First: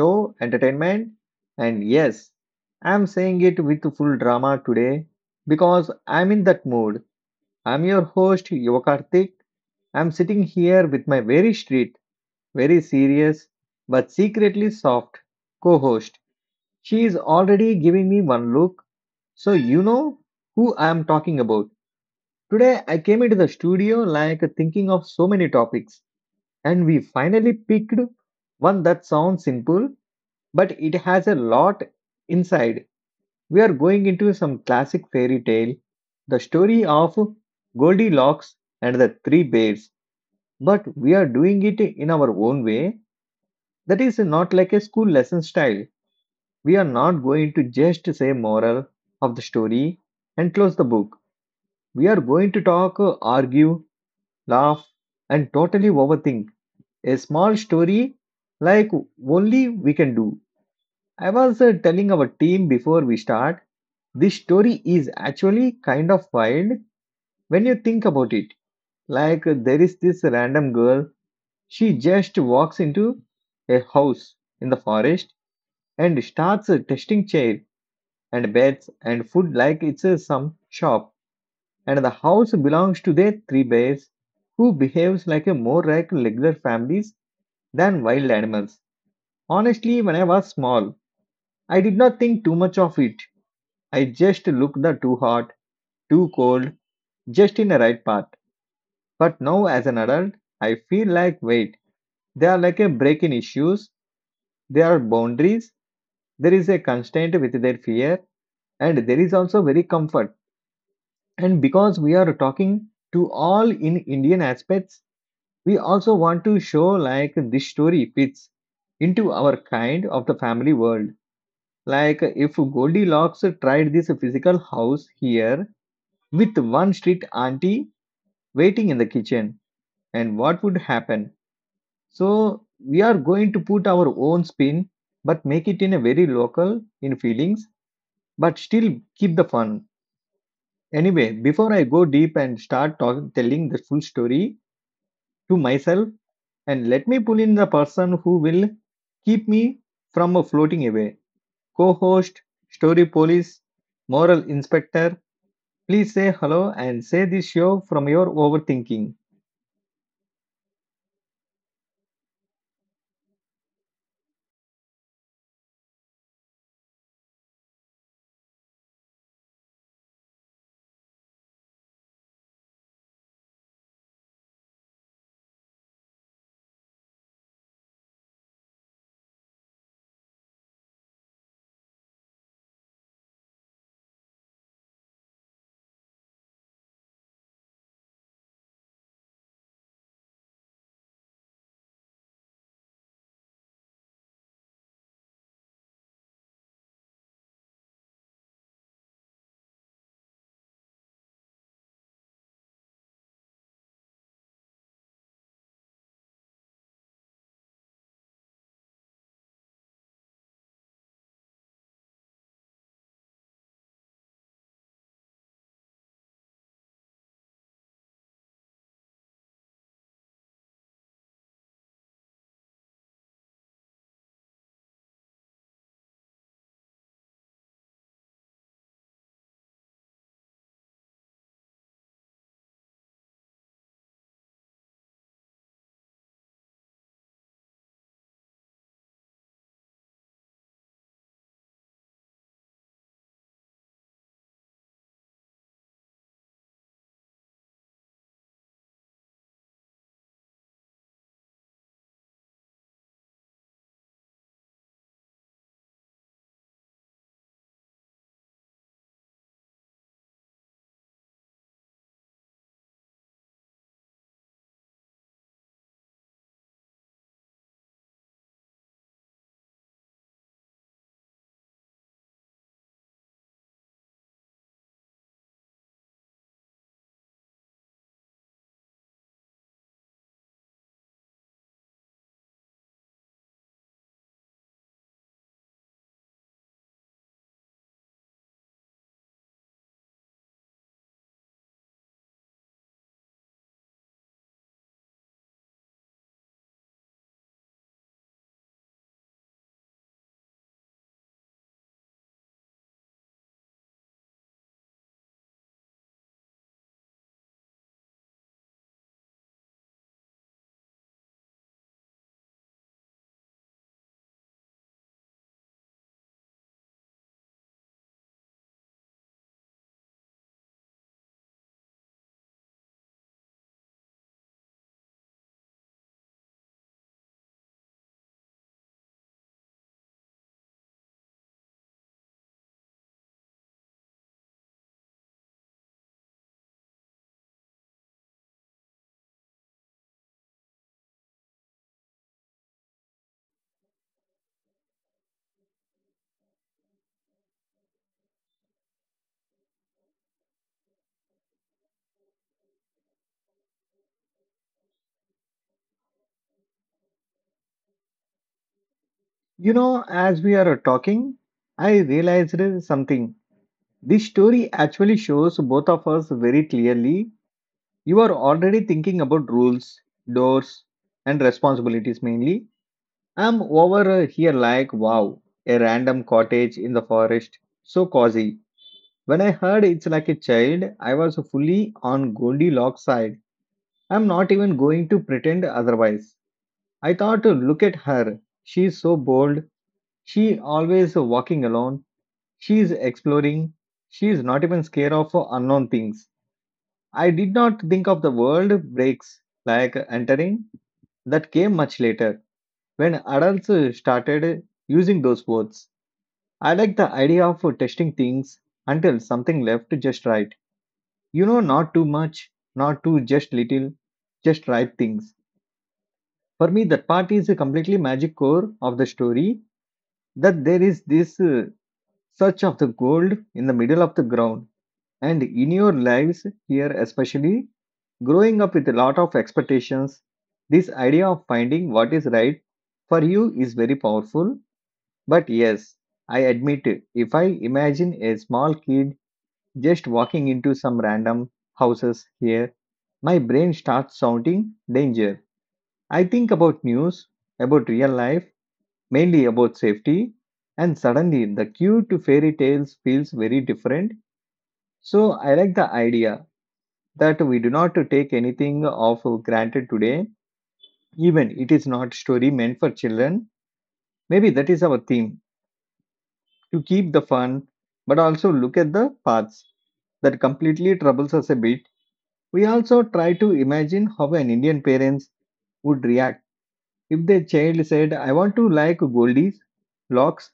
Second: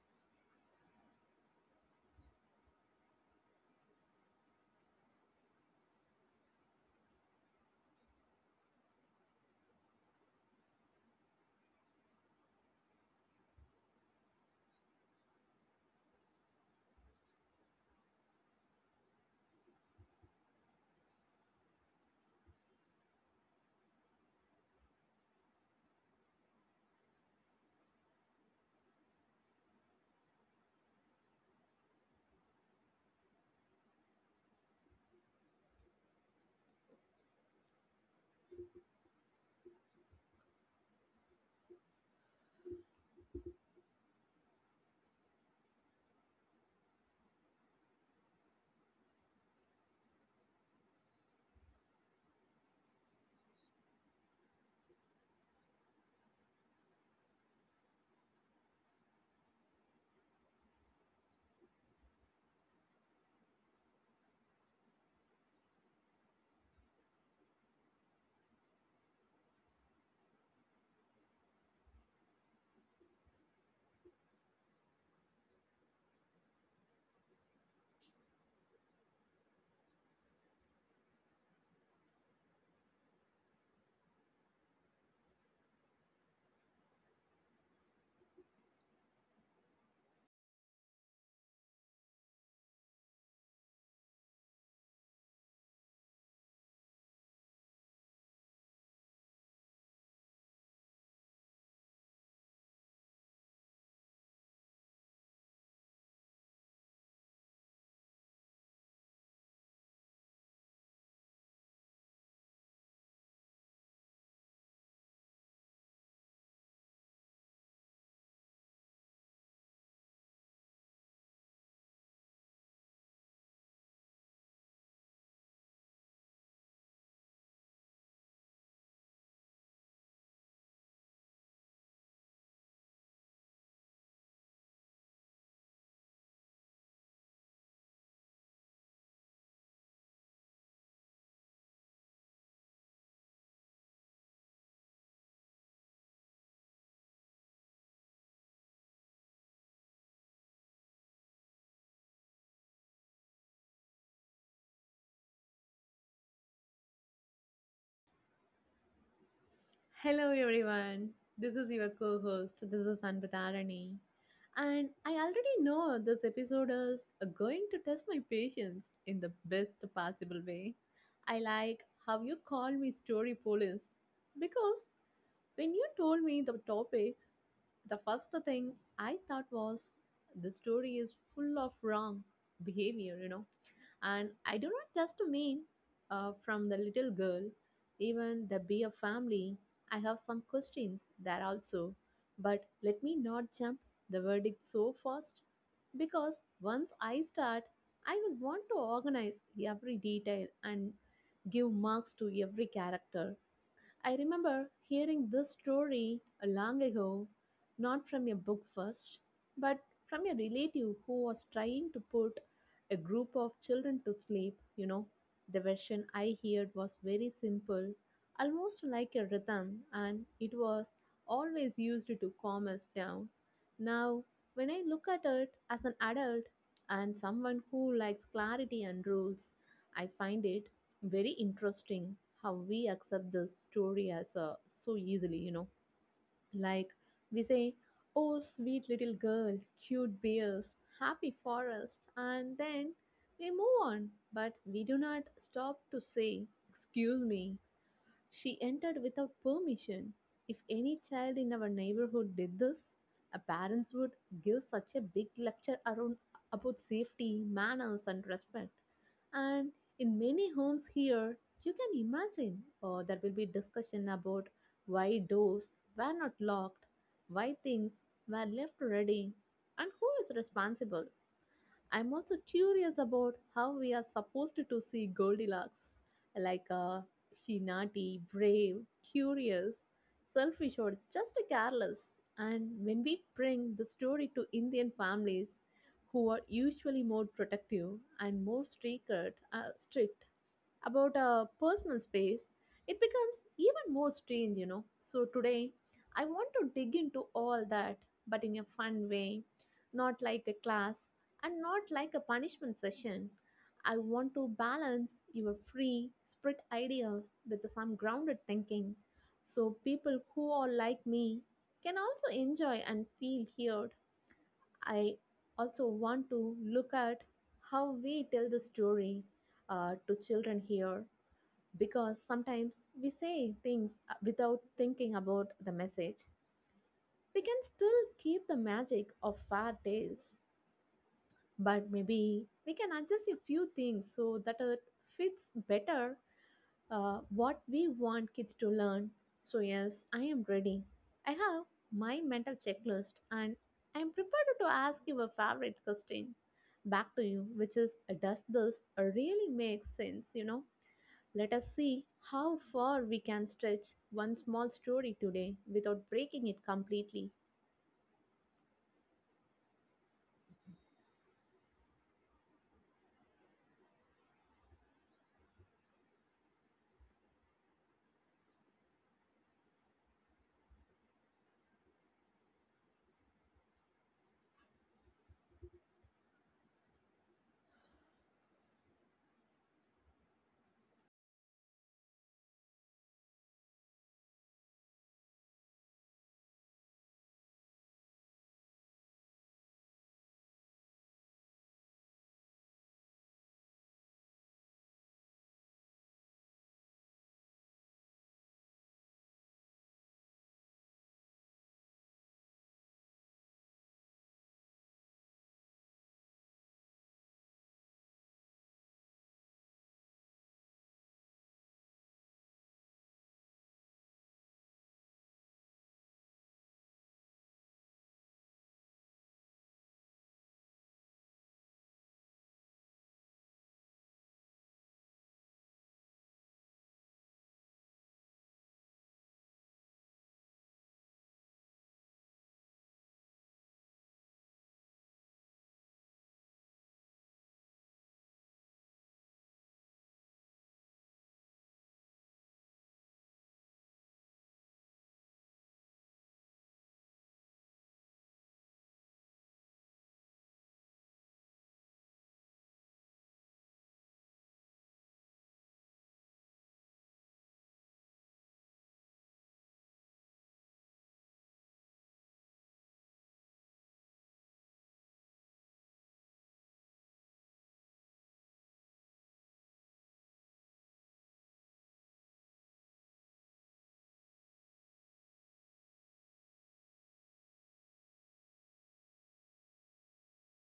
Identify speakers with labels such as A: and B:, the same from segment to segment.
A: show, Entertainment. And yes, I'm saying it with full drama today because I'm in that mood. I'm your host, Yokartik. I'm sitting here with my very strict, very serious, but secretly soft co host. She is already giving me one look, so you know who I'm talking about. Today, I came into the studio like thinking of so many topics and we finally picked one that sounds simple, but it has a lot inside. We are going into some classic fairy tale, the story of Goldilocks and the Three Bears, but we are doing it in our own way. That is not like a school lesson style. We are not going to just say moral of the story and close the book. We are going to talk, argue, laugh, and totally overthink a small story like only we can do. I was telling our team before we start, this story is actually kind of wild when you think about it. Like, there is this random girl, she just walks into a house in the forest and starts testing chair and beds and food like it's some shop. And the house belongs to their three bears, who behaves like a more like regular families than wild animals. Honestly, when I was small, I did not think too much of it. I just looked the too hot, too cold, just in the right path. But now as an adult, I feel like wait, they are like a break in issues, there are boundaries, there is a constraint with their fear, and there is also very comfort. And because we are talking to all in Indian aspects, we also want to show like this story fits into our kind of the family world. Like if Goldilocks tried this physical house here with one strict auntie waiting in the kitchen, and what would happen? So we are going to put our own spin, but make it in a very local in feelings, but still keep the fun. Anyway, before I go deep and telling the full story to myself, and let me pull in the person who will keep me from floating away. Co-host, story police, moral inspector, please say hello and say this show from your overthinking.
B: Hello, everyone. This is your co host. This is Anpatarani. And I already know this episode is going to test my patience in the best possible way. I like how you call me story police because when you told me the topic, the first thing I thought was the story is full of wrong behavior. And I do not just mean from the little girl, even the bee of family. I have some questions there also, but let me not jump the verdict so fast because once I start, I will want to organize every detail and give marks to every character. I remember hearing this story a long ago, not from a book first, but from a relative who was trying to put a group of children to sleep. You know, the version I heard was very simple, almost like a rhythm, and it was always used to calm us down. Now, when I look at it as an adult and someone who likes clarity and rules, I find it very interesting how we accept this story as so easily, you know, like we say, oh, sweet little girl, cute bears, happy forest, and then we move on, but we do not stop to say, excuse me, she entered without permission. If any child in our neighborhood did this, our parents would give such a big lecture around about safety, manners, and respect. And in many homes here, you can imagine there will be discussion about why doors were not locked, why things were left ready, and who is responsible. I'm also curious about how we are supposed to see Goldilocks like she naughty, brave, curious, selfish, or just careless. And when we bring the story to Indian families who are usually more protective and more strict, strict about personal space. It becomes even more strange, you know. So today, I want to dig into all that, but in a fun way, not like a class and not like a punishment session. I want to balance your free spirit ideas with some grounded thinking so people who are like me can also enjoy and feel heard. I also want to look at how we tell the story to children here because sometimes we say things without thinking about the message. We can still keep the magic of fairy tales, but maybe we can adjust a few things so that it fits better what we want kids to learn. So, yes, I am ready. I have my mental checklist and I am prepared to ask you a favorite question back to you, which is, does this really make sense? You know? Let us see how far we can stretch one small story today without breaking it completely.
A: You know, as we are talking, I realized something. This story actually shows both of us very clearly. You are already thinking about rules, doors, and responsibilities mainly. I'm over here like, wow, a random cottage in the forest. So cozy. When I heard it's like a child, I was fully on Goldilocks side. I'm not even going to pretend otherwise. I thought, look at her. She's so bold. She always walking alone. She's exploring. She's not even scared of unknown things. I did not think of the world breaks like entering. That came much later when adults started using those words. I like the idea of testing things until something left just right. You know, not too much, not too just little, just right things. For me, that part is a completely magic core of the story that there is this search of the gold in the middle of the ground, and in your lives here especially growing up with a lot of expectations, this idea of finding what is right for you is very powerful. But yes, I admit it, if I imagine a small kid just walking into some random houses here, my brain starts sounding danger. I think about news, about real life, mainly about safety, and suddenly the cue to fairy tales feels very different. So I like the idea that we do not take anything of granted today, even it is not story meant for children. Maybe that is our theme to keep the fun, but also look at the paths that completely troubles us a bit. We also try to imagine how an Indian parents would react if their child said, "I want to like Goldie's locks."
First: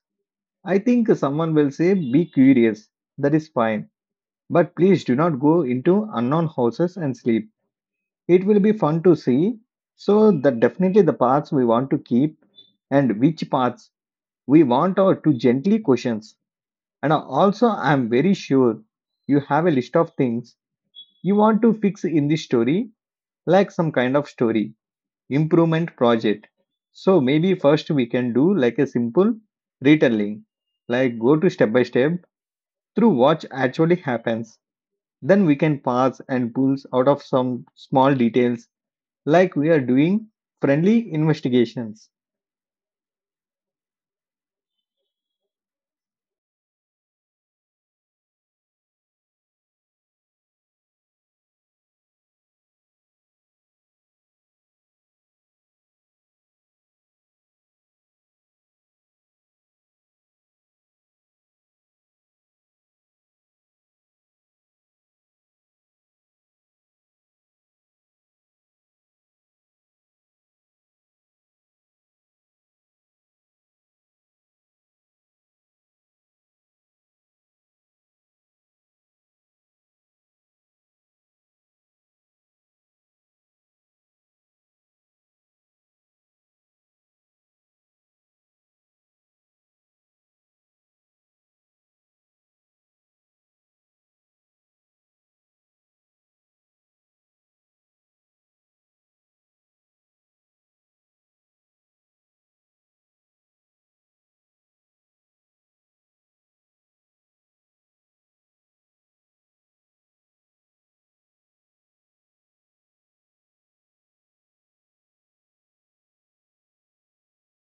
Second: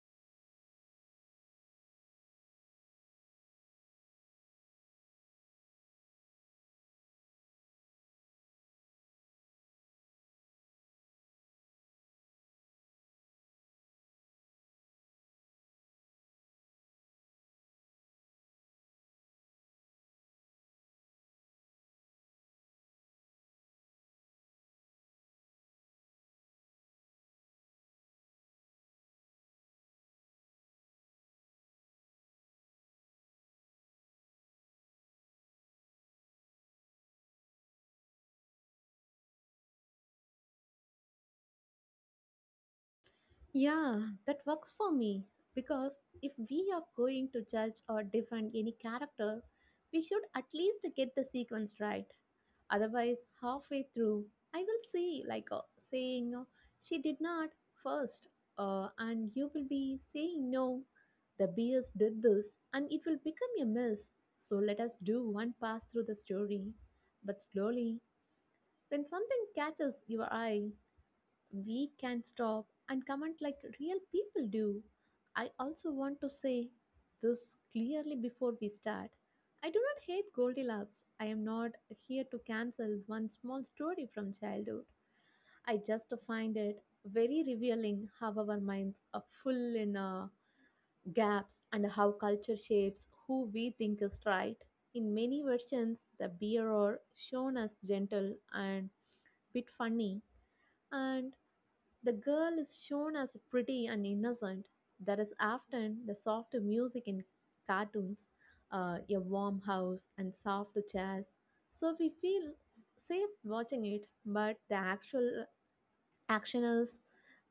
A: I think someone will say, be curious. That is fine. But please do not go into unknown houses and sleep. It will be fun to see. So, that definitely the paths we want to keep and which paths we want are to gently questions. And also, I am very sure you have a list of things you want to fix in this story, like some kind of story, improvement project. So, maybe first we can do like a simple retelling, like go to step by step through what actually happens. Then we can pass and pulls out of some small details like we are doing friendly investigations.
B: Yeah, that works for me because if we are going to judge or defend any character, we should at least get the sequence right. Otherwise, halfway through, I will see, like saying, she did not first, and you will be saying, no, the beers did this, and it will become a mess. So let us do one pass through the story. But slowly, when something catches your eye, we can stop and comment like real people do. I also want to say this clearly before we start. I do not hate Goldilocks. I am not here to cancel one small story from childhood. I just find it very revealing how our minds are full in gaps and how culture shapes who we think is right. In many versions, the bearer shown as gentle and bit funny and the girl is shown as pretty and innocent. That is often the soft music in cartoons, a warm house, and soft jazz. So we feel safe watching it, but the actual Actioners,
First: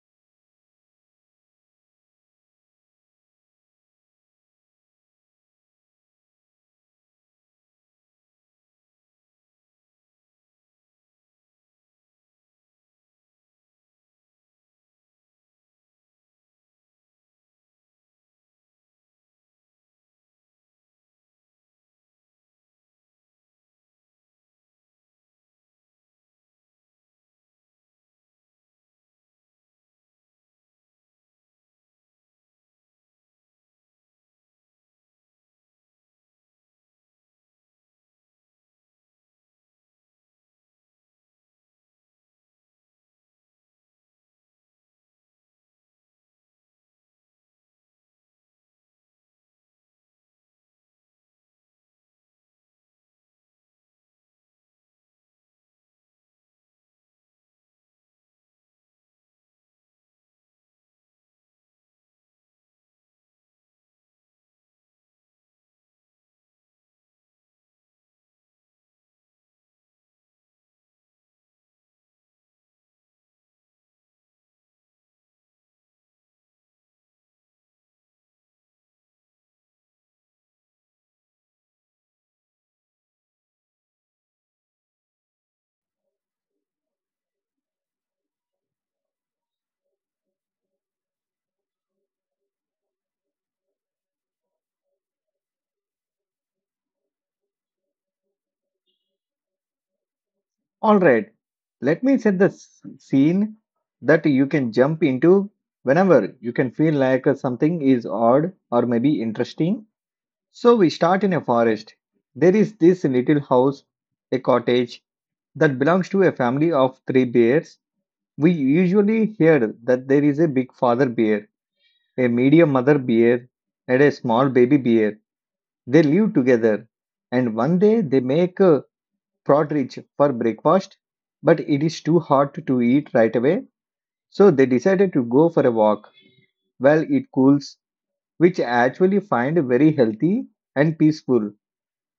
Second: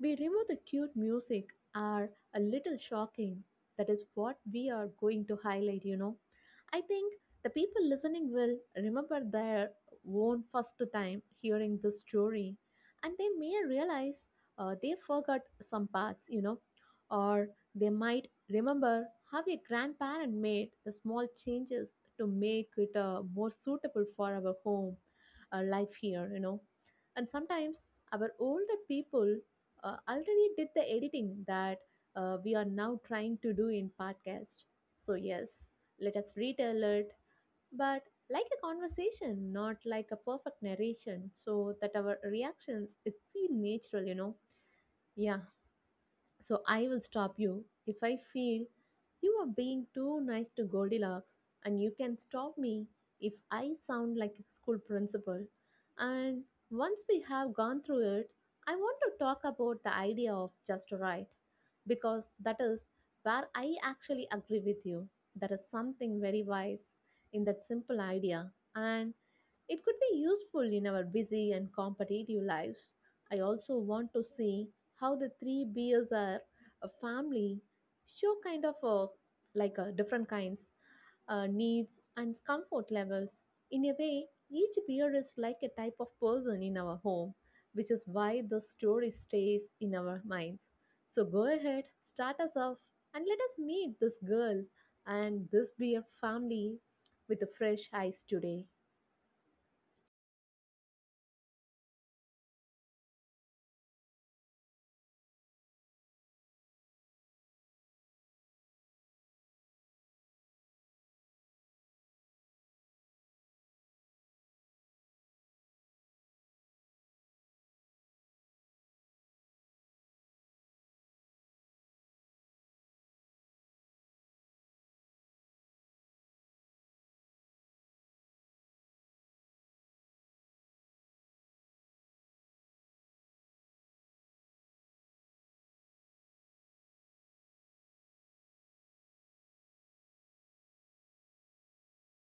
B: we remove the cute music, are a little shocking. That is what we are going to highlight, you know. I think the people listening will remember their own first time hearing this story and they may realize they forgot some parts, you know, or they might remember how a grandparent made the small changes to make it more suitable for our home life here, you know. And sometimes our older people already did the editing that we are now trying to do in podcast. So yes, let us retell it, but like a conversation, not like a perfect narration, so that our reactions it feel natural, you know. Yeah, so I will stop you if I feel you are being too nice to Goldilocks, and you can stop me if I sound like a school principal. And once we have gone through it, I want to talk about the idea of just right, because that is where I actually agree with you. There is something very wise in that simple idea. And it could be useful in our busy and competitive lives. I also want to see how the three beers are a family show kind of a, like a different kinds, needs and comfort levels. In a way, each beer is like a type of person in our home, which is why the story stays in our minds. So go ahead, start us off, and let us meet this girl and this beer family with the fresh eyes today.
A: Alright, let me set the scene that you can jump into whenever you can feel like something is odd or maybe interesting. So we start in a forest. There is this little house, a cottage that belongs to a family of three bears. We usually hear that there is a big father bear, a medium mother bear, and a small baby bear. They live together, and one day they make a partridge for breakfast, but it is too hot to eat right away, so they decided to go for a walk while it cools, which I actually find very healthy and peaceful.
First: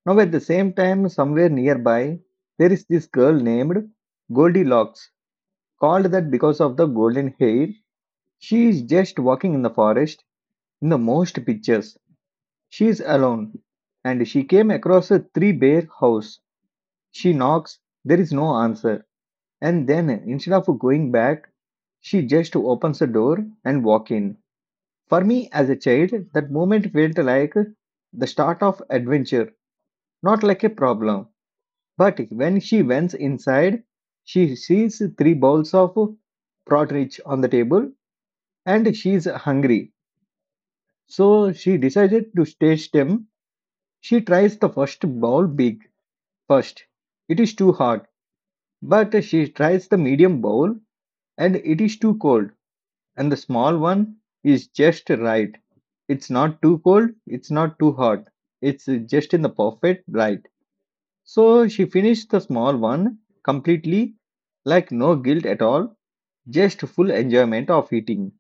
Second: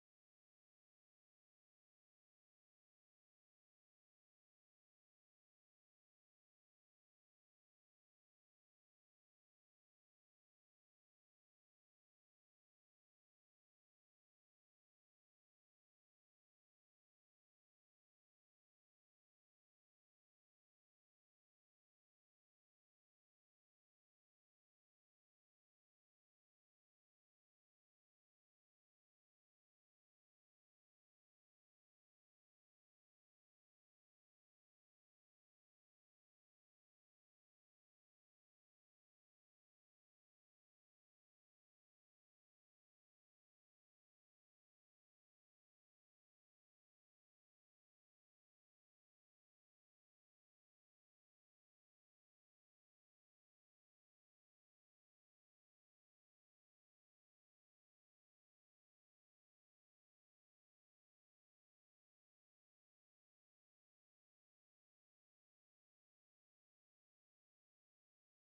A: Now, at the same time, somewhere nearby, there is this girl named Goldilocks, called that because of the golden hair. She is just walking in the forest in the most pictures. She is alone, and she came across a three bear house. She knocks, there is no answer, and then instead of going back, she just opens the door and walk in. For me as a child, that moment felt like the start of adventure, not like a problem. But when she went inside, she sees three bowls of porridge on the table and she is hungry. So she decided to taste them. She tries the first bowl big first, it is too hot, but she tries the medium bowl and it is too cold, and the small one is just right. It's not too cold, it's not too hot, it's just in the perfect right. So she finished the small one completely, like no guilt at all, just full enjoyment of eating.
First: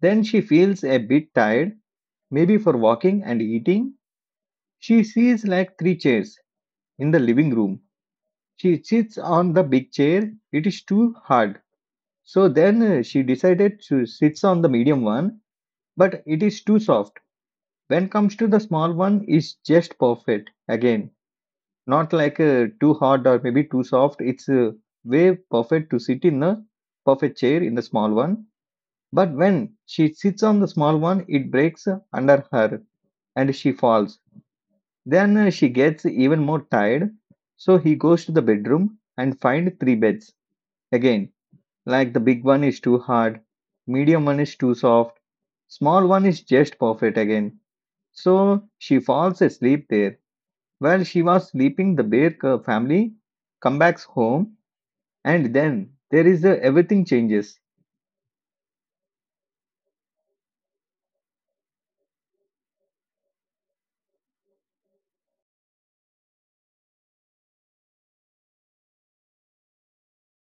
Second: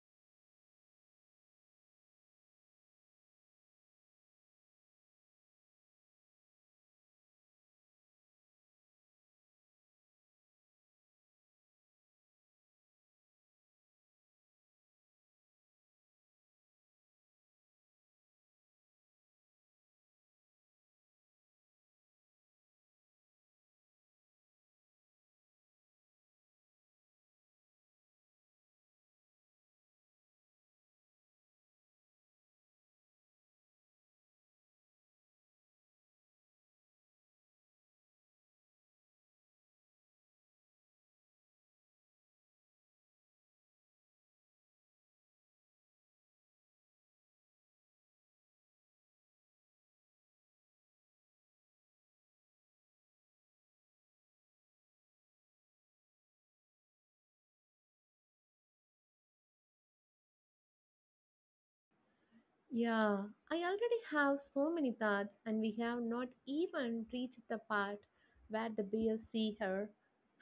A: Then she feels a bit tired, maybe for walking and eating. She sees like three chairs in the living room. She sits on the big chair. It is too hard. So then she decided to sits on the medium one, but it is too soft. When comes to the small one, it's just perfect. Again, not like too hard or maybe too soft. It's way perfect to sit in the perfect chair in the small one. But when she sits on the small one, it breaks under her and she falls. Then she gets even more tired. So he goes to the bedroom and find three beds again. Like the big one is too hard, medium one is too soft, small one is just perfect again. So she falls asleep there. While she was sleeping, the family come back home, and then there is a, everything changes.
B: Yeah, I already have so many thoughts, and we have not even reached the part where the bears see her.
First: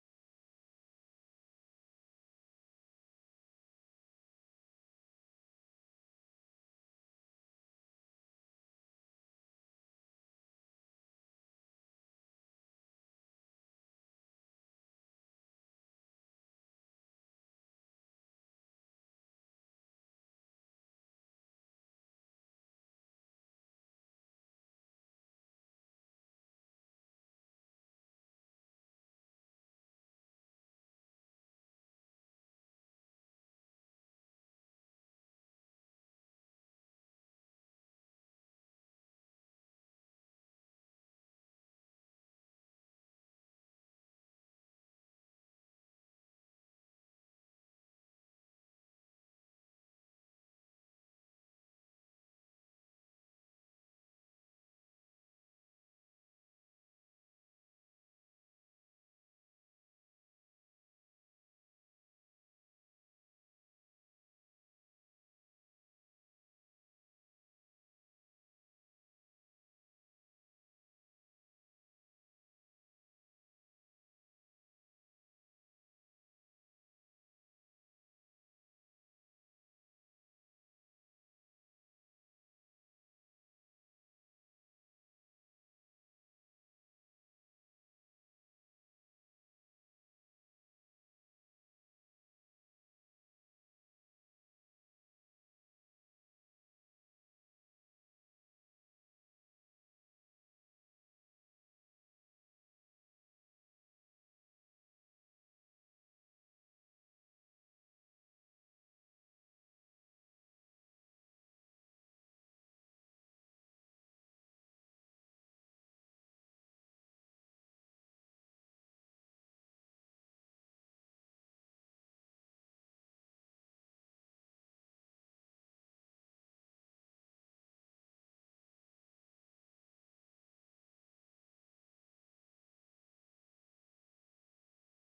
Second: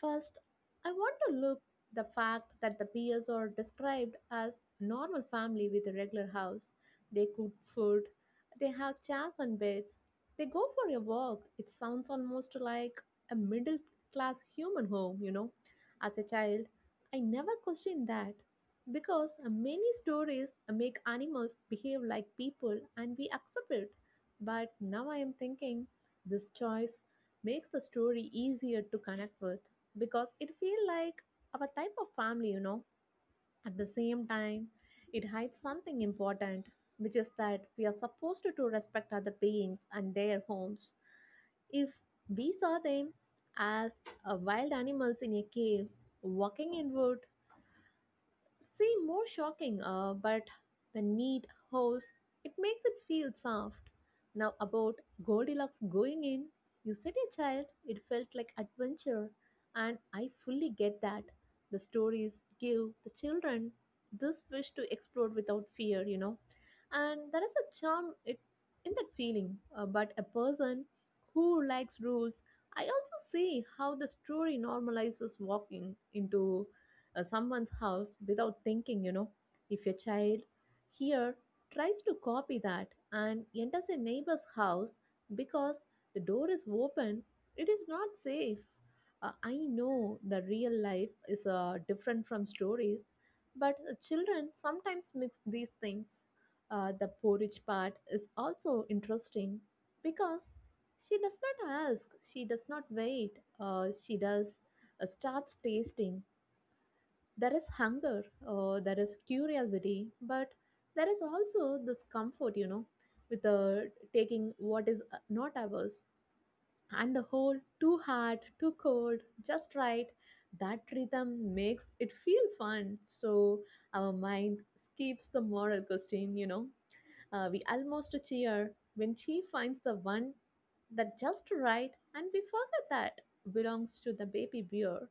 B: First, I want to look the fact that the bears are described as normal family with a regular house. They cook food, they have chairs and beds, they go for a walk. It sounds almost like a middle class human home, you know. As a child, I never questioned that. Because many stories make animals behave like people and we accept it. But now I am thinking this choice makes the story easier to connect with because it feels like our type of family, you know. At the same time, it hides something important, which is that we are supposed to respect other beings and their homes. If we saw them as wild animals in a cave, walking in wood, see, more shocking, but the neat hose, it makes it feel soft. Now, about Goldilocks going in, you said a child, it felt like adventure, and I fully get that. The stories give the children this wish to explore without fear, you know, and there is a charm it, in that feeling. But a person who likes rules, I also see how the story normalizes walking into someone's house without thinking, you know. If your child here tries to copy that and enters a neighbor's house because the door is open, it is not safe. I know the real life is different from stories, but children sometimes mix these things. The porridge part is also interesting because she does not ask, she does not wait, she does starts tasting. There is hunger, there is curiosity, but there is also this comfort, you know, with taking what is not ours. And the whole too hot, too cold, just right, that rhythm makes it feel fun. So our mind skips the moral question, you know. We almost cheer when she finds the one that just right, and we forget that belongs to the baby bear.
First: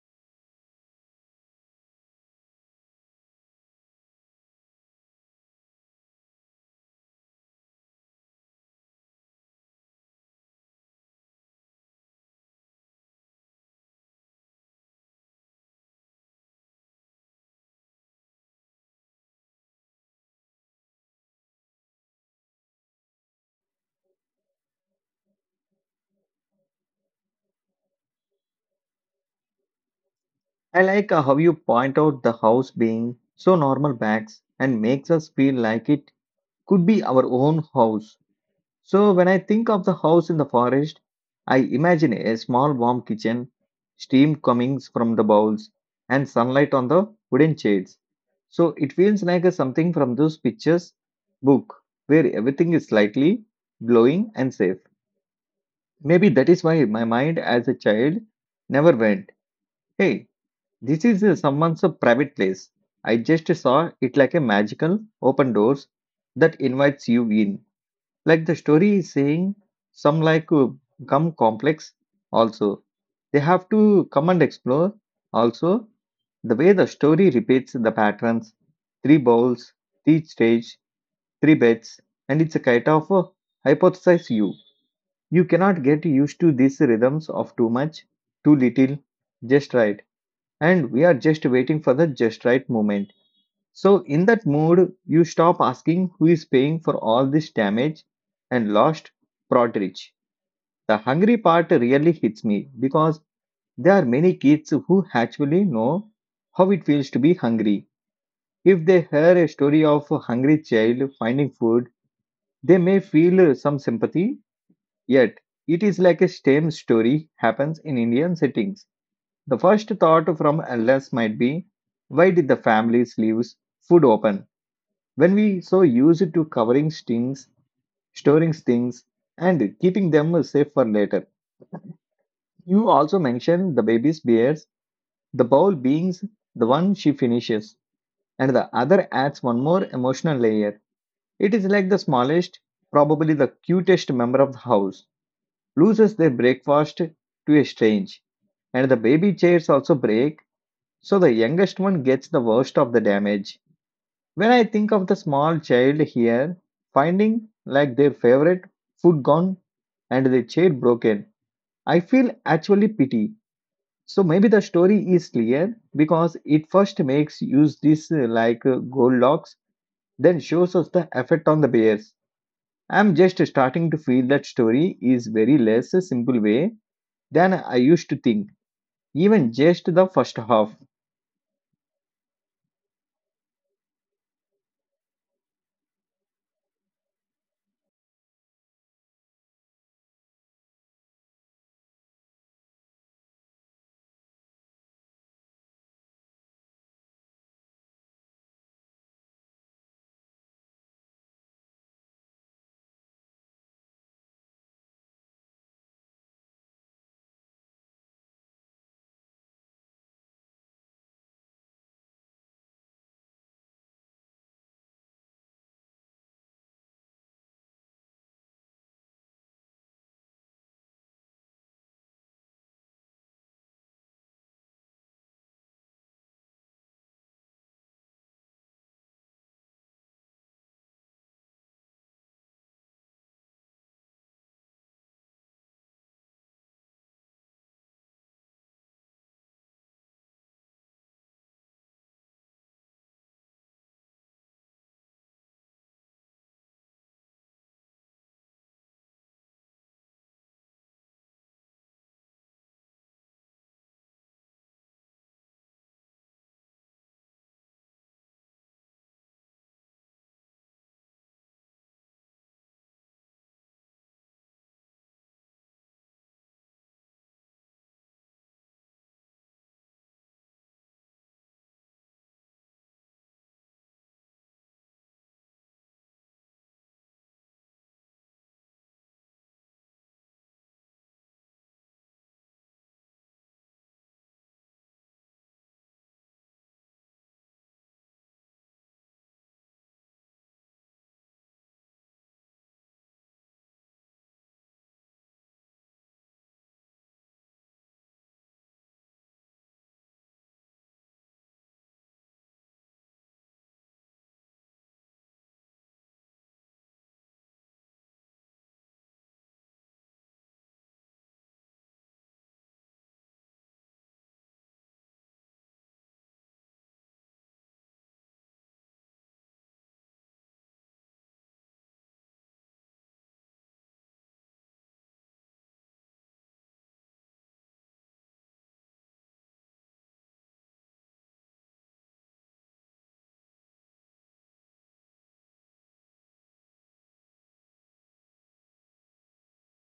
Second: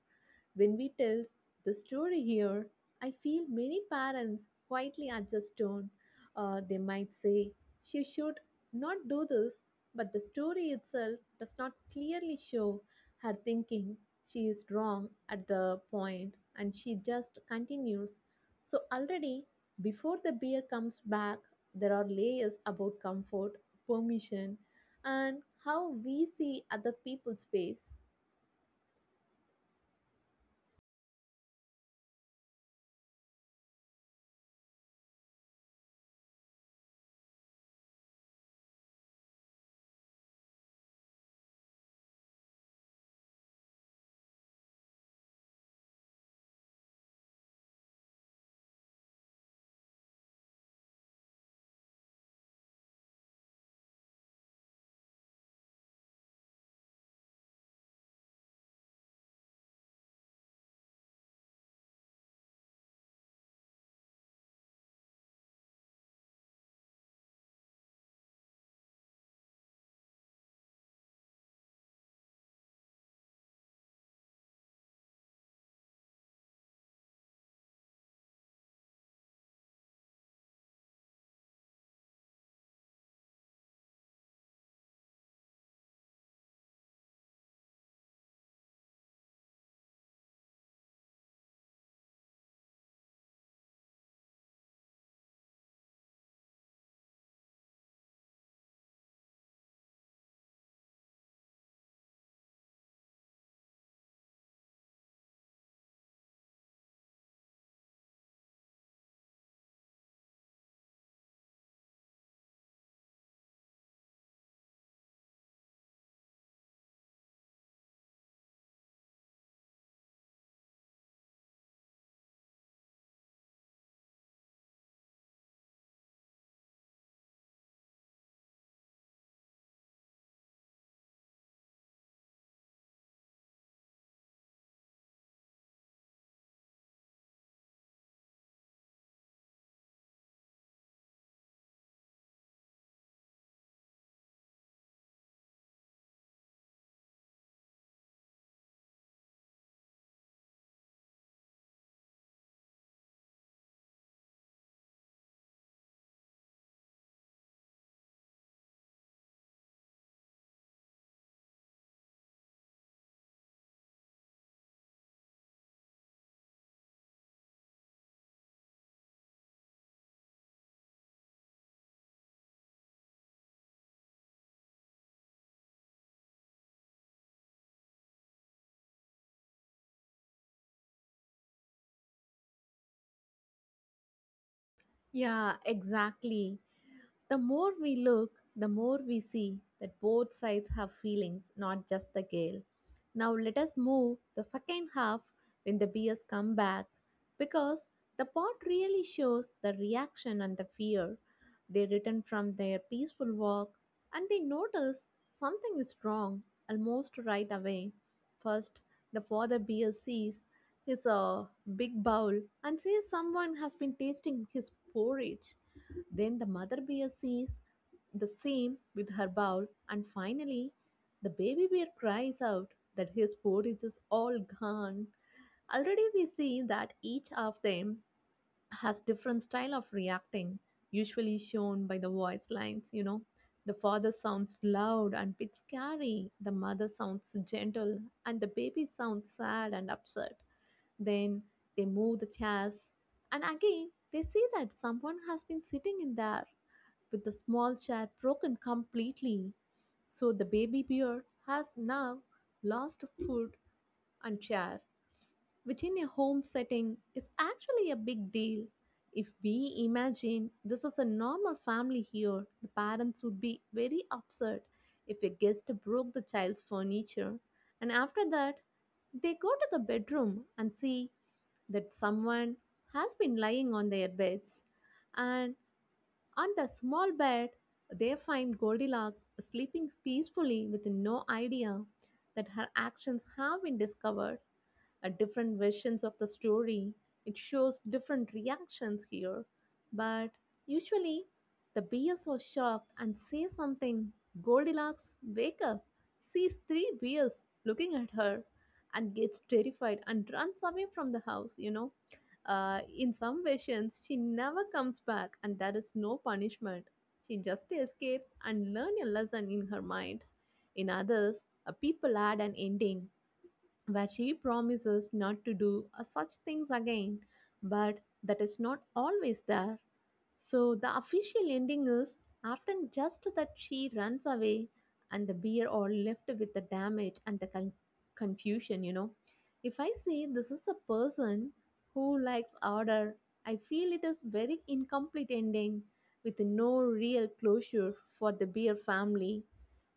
B: When we tells the story here, I feel many parents quietly adjust tone. They might say, she should not do this, but the story itself does not clearly show her thinking. She is wrong at the point and she just continues. So, already before the beer comes back, there are layers about comfort, permission, and how we see other people's space.
A: I like how you point out the house being so normal backs and makes us feel like it could be our own house. So when I think of the house in the forest, I imagine a small warm kitchen, steam coming from the bowls, and sunlight on the wooden shades. So it feels like a something from those pictures book where everything is slightly glowing and safe. Maybe that is why my mind as a child never went, hey, this is someone's private place. I just saw it like a magical open doors that invites you in. Like the story is saying, some like come complex also. They have to come and explore also the way the story repeats the patterns three bowls, three stage, three beds, and it's a kind of a hypothesize you. You cannot get used to these rhythms of too much, too little, just right. And we are just waiting for the just right moment. So, in that mood, you stop asking who is paying for all this damage and lost Prodridge. The hungry part really hits me because there are many kids who actually know how it feels to be hungry. If they hear a story of a hungry child finding food, they may feel some sympathy, yet it is like a same story happens in Indian settings. The first thought from LS might be, why did the families leave food open? When we so used to covering stings, storing stings, and keeping them safe for later. You also mentioned the baby's bears, the bowl beings, the one she finishes, and the other adds one more emotional layer. It is like the smallest, probably the cutest member of the house, loses their breakfast to a strange, and the baby chairs also break, so the youngest one gets the worst of the damage. When I think of the small child here finding like their favorite food gone and their chair broken, I feel actually pity. So maybe the story is clear because it first makes use this like Goldilocks, then shows us the effect on the bears. I'm just starting to feel that story is very less a simple way than I used to think, even just the first half.
B: Yeah, exactly. The more we look, the more we see that both sides have feelings, not just the gale. Now let us move the second half when the bears come back because the pot really shows the reaction and the fear. They return from their peaceful walk and they notice something is wrong almost right away. First, the father bear sees his big bowl and says someone has been tasting his porridge. Then the mother bear sees the same with her bowl, and finally, the baby bear cries out that his porridge is all gone. Already, we see that each of them has different style of reacting, usually shown by the voice lines. You know, the father sounds loud and bit scary, the mother sounds gentle, and the baby sounds sad and upset. Then they move the chairs, and again, they see that someone has been sitting in there with the small chair broken completely, so the baby bear has now lost foot and chair, which in a home setting is actually a big deal. If we imagine this is a normal family here, the parents would be very upset if a guest broke the child's furniture. And after that, they go to the bedroom and see that someone has been lying on their beds and on the small bed, they find Goldilocks sleeping peacefully with no idea that her actions have been discovered at different versions of the story. It shows different reactions here, but usually the bears are shocked and say something. Goldilocks wake up, sees three bears looking at her, and gets terrified and runs away from the house. In some versions she never comes back, and there is no punishment. She just escapes and learns a lesson in her mind. In others, a people add an ending where she promises not to do such things again, but that is not always there. So the official ending is often just that she runs away and the bear are left with the damage and the con- confusion. If I say this is a person who likes order, I feel it is very incomplete ending with no real closure for the bear family.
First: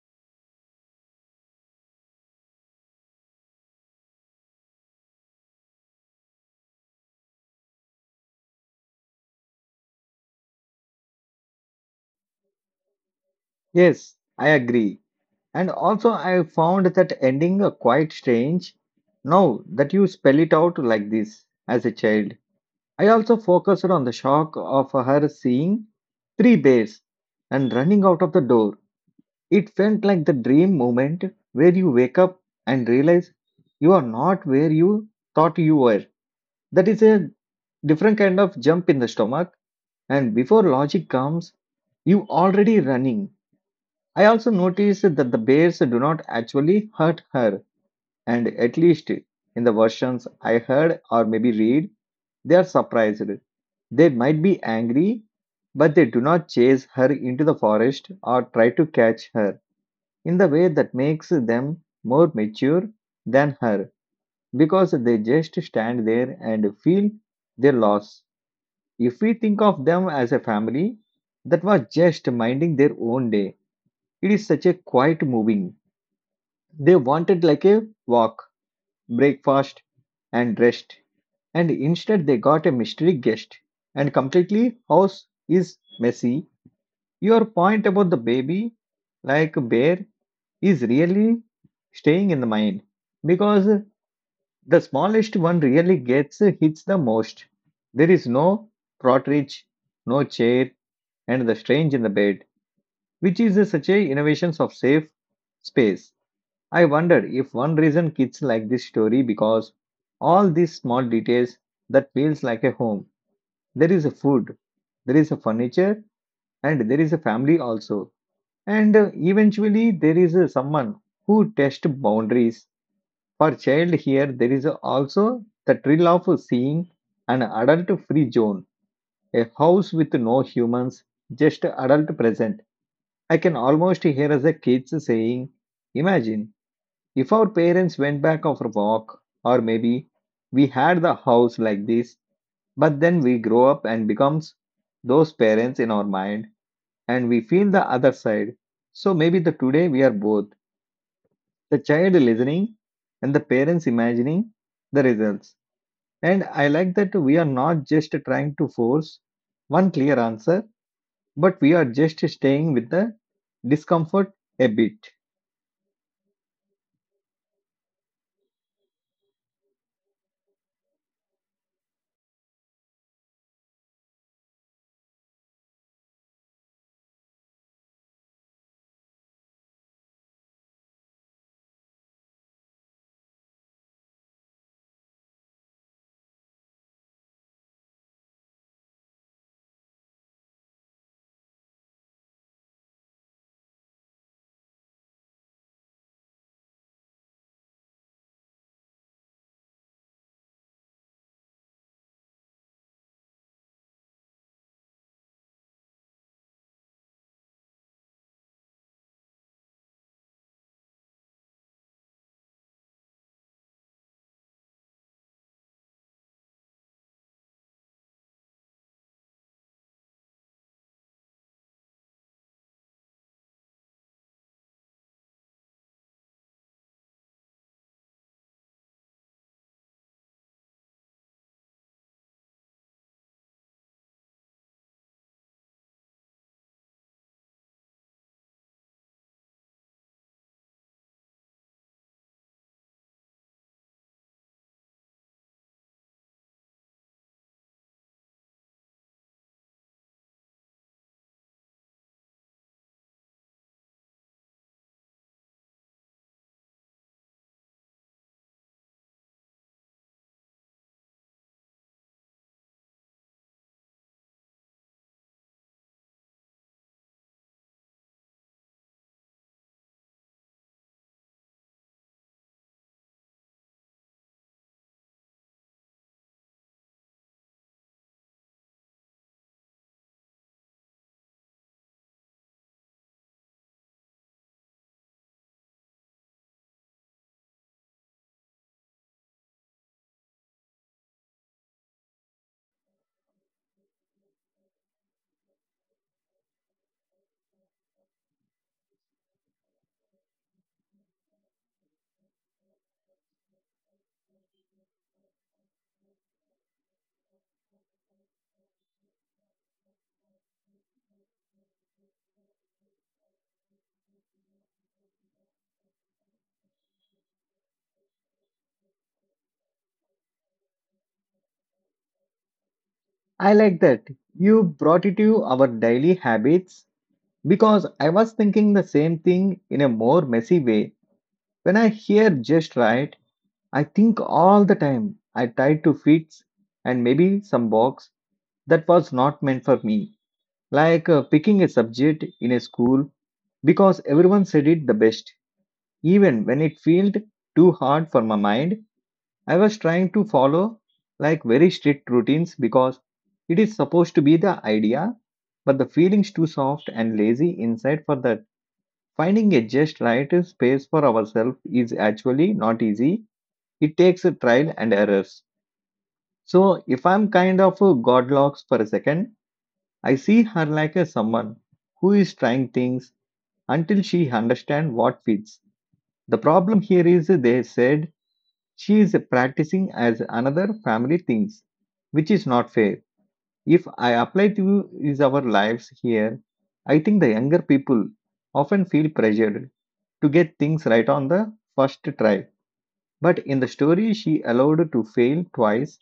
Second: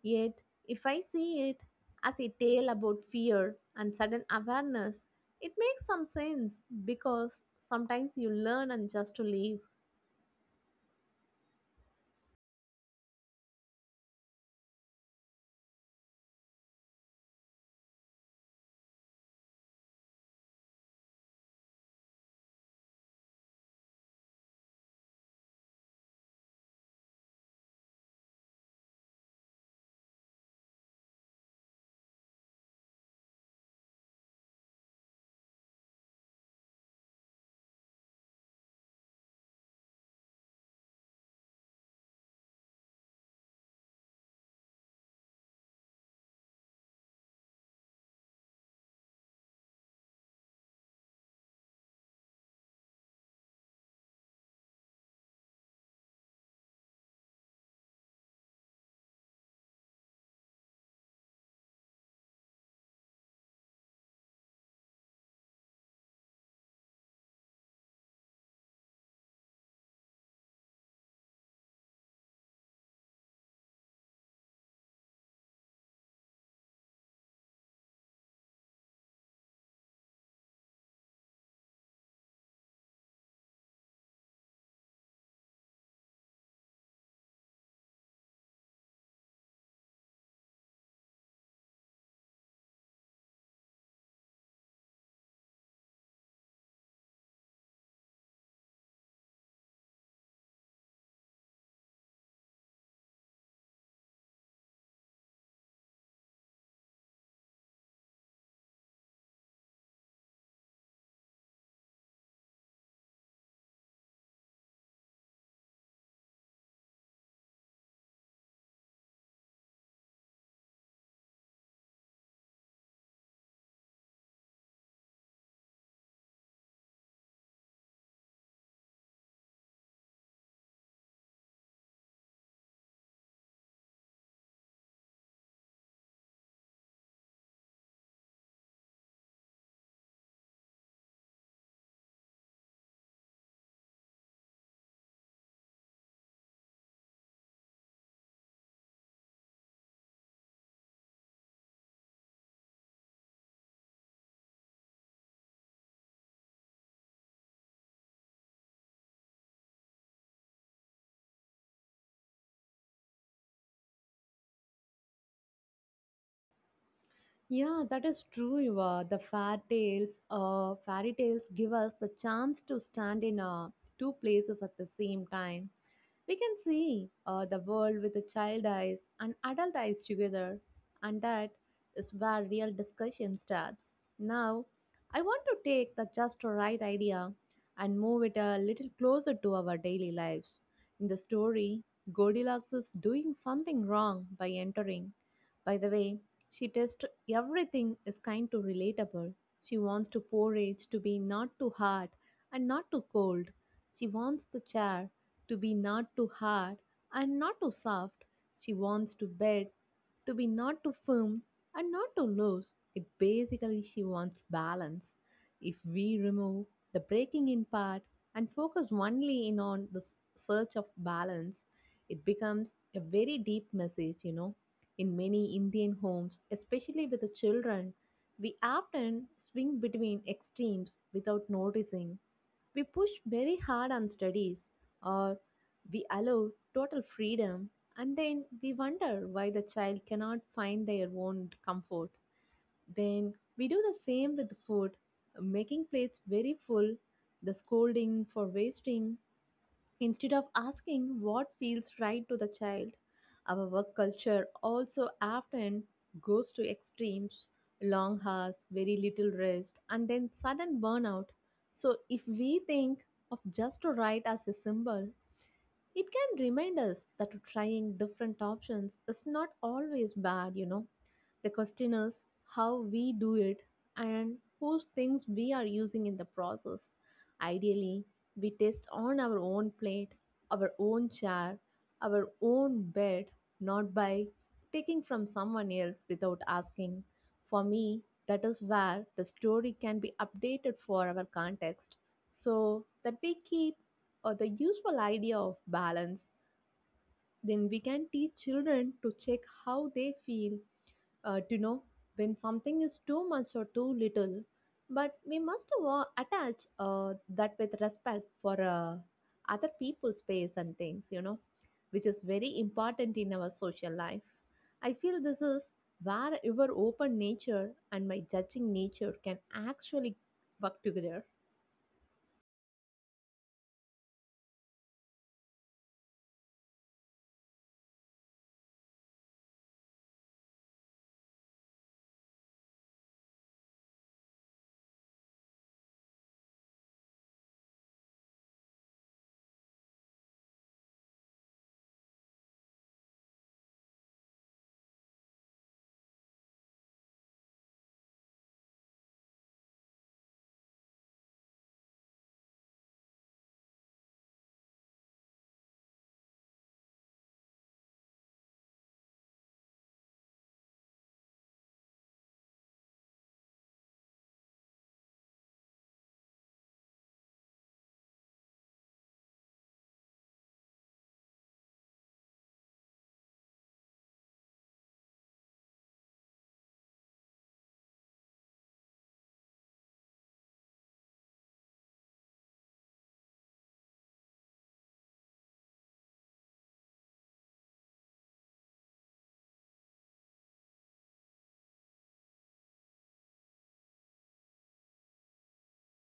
B: Yet if I see it as a tale about fear and sudden awareness, it makes some sense because sometimes you learn and just to leave.
A: Yes, I agree. And also, I found that ending quite strange. Now that you spell it out like this as a child, I also focused on the shock of her seeing three bears and running out of the door. It felt like the dream moment where you wake up and realize you are not where you thought you were. That is a different kind of jump in the stomach. And before logic comes, you already running. I also noticed that the bears do not actually hurt her and at least in the versions I heard or maybe read, they are surprised. They might be angry, but they do not chase her into the forest or try to catch her in the way that makes them more mature than her because they just stand there and feel their loss. If we think of them as a family that was just minding their own day, it is such a quiet moving. They wanted like a walk, breakfast, and rest and instead they got a mystery guest and completely house is messy. Your point about the baby like bear is really staying in the mind because the smallest one really gets hits the most. There is no cartridge, no chair, and the strange in the bed, which is such a innovations of safe space. I wonder if one reason kids like this story because all these small details that feels like a home. There is a food, there is a furniture, and there is a family also, and eventually there is someone who tests boundaries. For child here there is also the thrill of seeing an adult free zone, a house with no humans, just adult present. I can almost hear as a kids saying, imagine if our parents went back for a walk or maybe we had the house like this. But then we grow up and becomes those parents in our mind, and we feel the other side. So maybe the today we are both the child listening and the parents imagining the results. And I like that we are not just trying to force one clear answer, but we are just staying with the discomfort a bit.
B: Yeah, that is true, Eva. The fair tales, fairy tales give us the chance to stand in two places at the same time. We can see the world with the child eyes and adult eyes together, and that is where real discussion starts. Now, I want to take the just right idea and move it a little closer to our daily lives. In the story, Goldilocks is doing something wrong by entering. By the way, she tests everything is kind to relatable. She wants to porridge to be not too hot and not too cold. She wants the chair to be not too hard and not too soft. She wants to bed to be not too firm and not too loose. It basically she wants balance. If we remove the breaking in part and focus only in on the s- search of balance, it becomes a very deep message. In many Indian homes, especially with the children, we often swing between extremes without noticing we push very hard on studies or we allow total freedom and then we wonder why the child cannot find their own comfort. Then we do the same with food, making plates very full, the scolding for wasting. Instead of asking what feels right to the child, our work culture also often goes to extremes long hours, very little rest, and then sudden burnout. So, if we think of just to write as a symbol, it can remind us that trying different options is not always bad. The question is how we do it and whose things we are using in the process. Ideally, we test on our own plate, our own chair, our own bed, not by taking from someone else without asking. For me, that is where the story can be updated for our context so that we keep the useful idea of balance. Then we can teach children to check how they feel to know when something is too much or too little. But we must attach that with respect for other people's space and things, which is very important in our social life. I feel this is where your open nature and my judging nature can actually work together.
A: I like that you brought it to our daily habits because I was thinking the same thing in a more messy way. When I hear just right, I think all the time I tried to fit and maybe some box that was not meant for me, like picking a subject in a school because everyone said it the best. Even when it felt too hard for my mind, I was trying to follow like very strict routines because it is supposed to be the idea, but the feeling's too soft and lazy inside for that. Finding a just right space for ourselves is actually not easy. It takes a trial and errors. So if I'm kind of a godlocks for a second, I see her like a someone who is trying things until she understands what fits. The problem here is they said she is practicing as another family things, which is not fair. If I apply to is our lives here, I think the younger people often feel pressured to get things right on the first try. But in the story, she allowed to fail twice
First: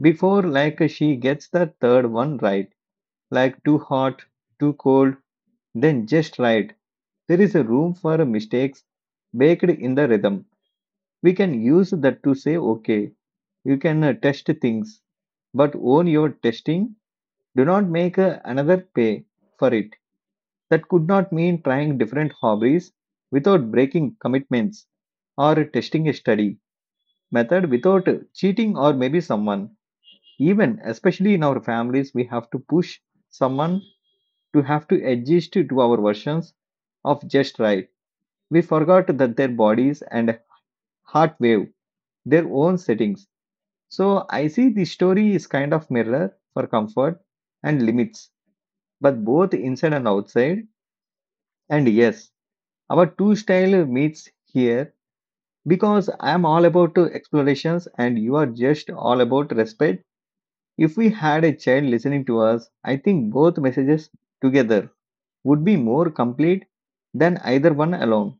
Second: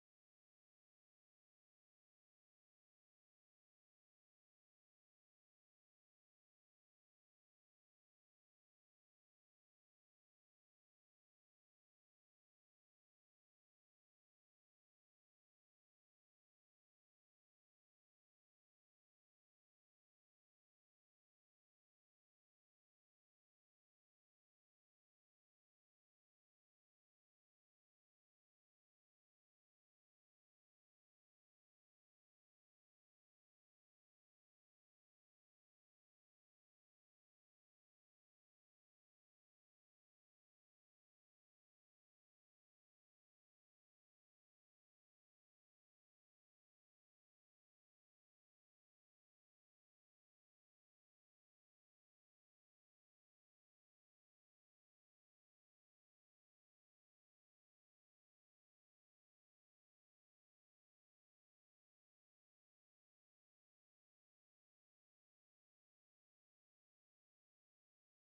A: before like she gets the third one right, like too hot, too cold, then just right. There is a room for mistakes baked in the rhythm. We can use that to say, okay, you can test things, but own your testing. Do not make another pay for it. That could not mean trying different hobbies without breaking commitments or testing a study method without cheating or maybe someone. Even, especially in our families, we have to push someone to have to adjust to our versions of just right. We forgot that their bodies and heart wave their own settings. So I see the story is kind of mirror for comfort and limits, but both inside and outside. And yes, our two style meets here because I am all about to explorations and you are just all about respect. If we had a child listening to us, I think both messages together would be more complete than either one alone.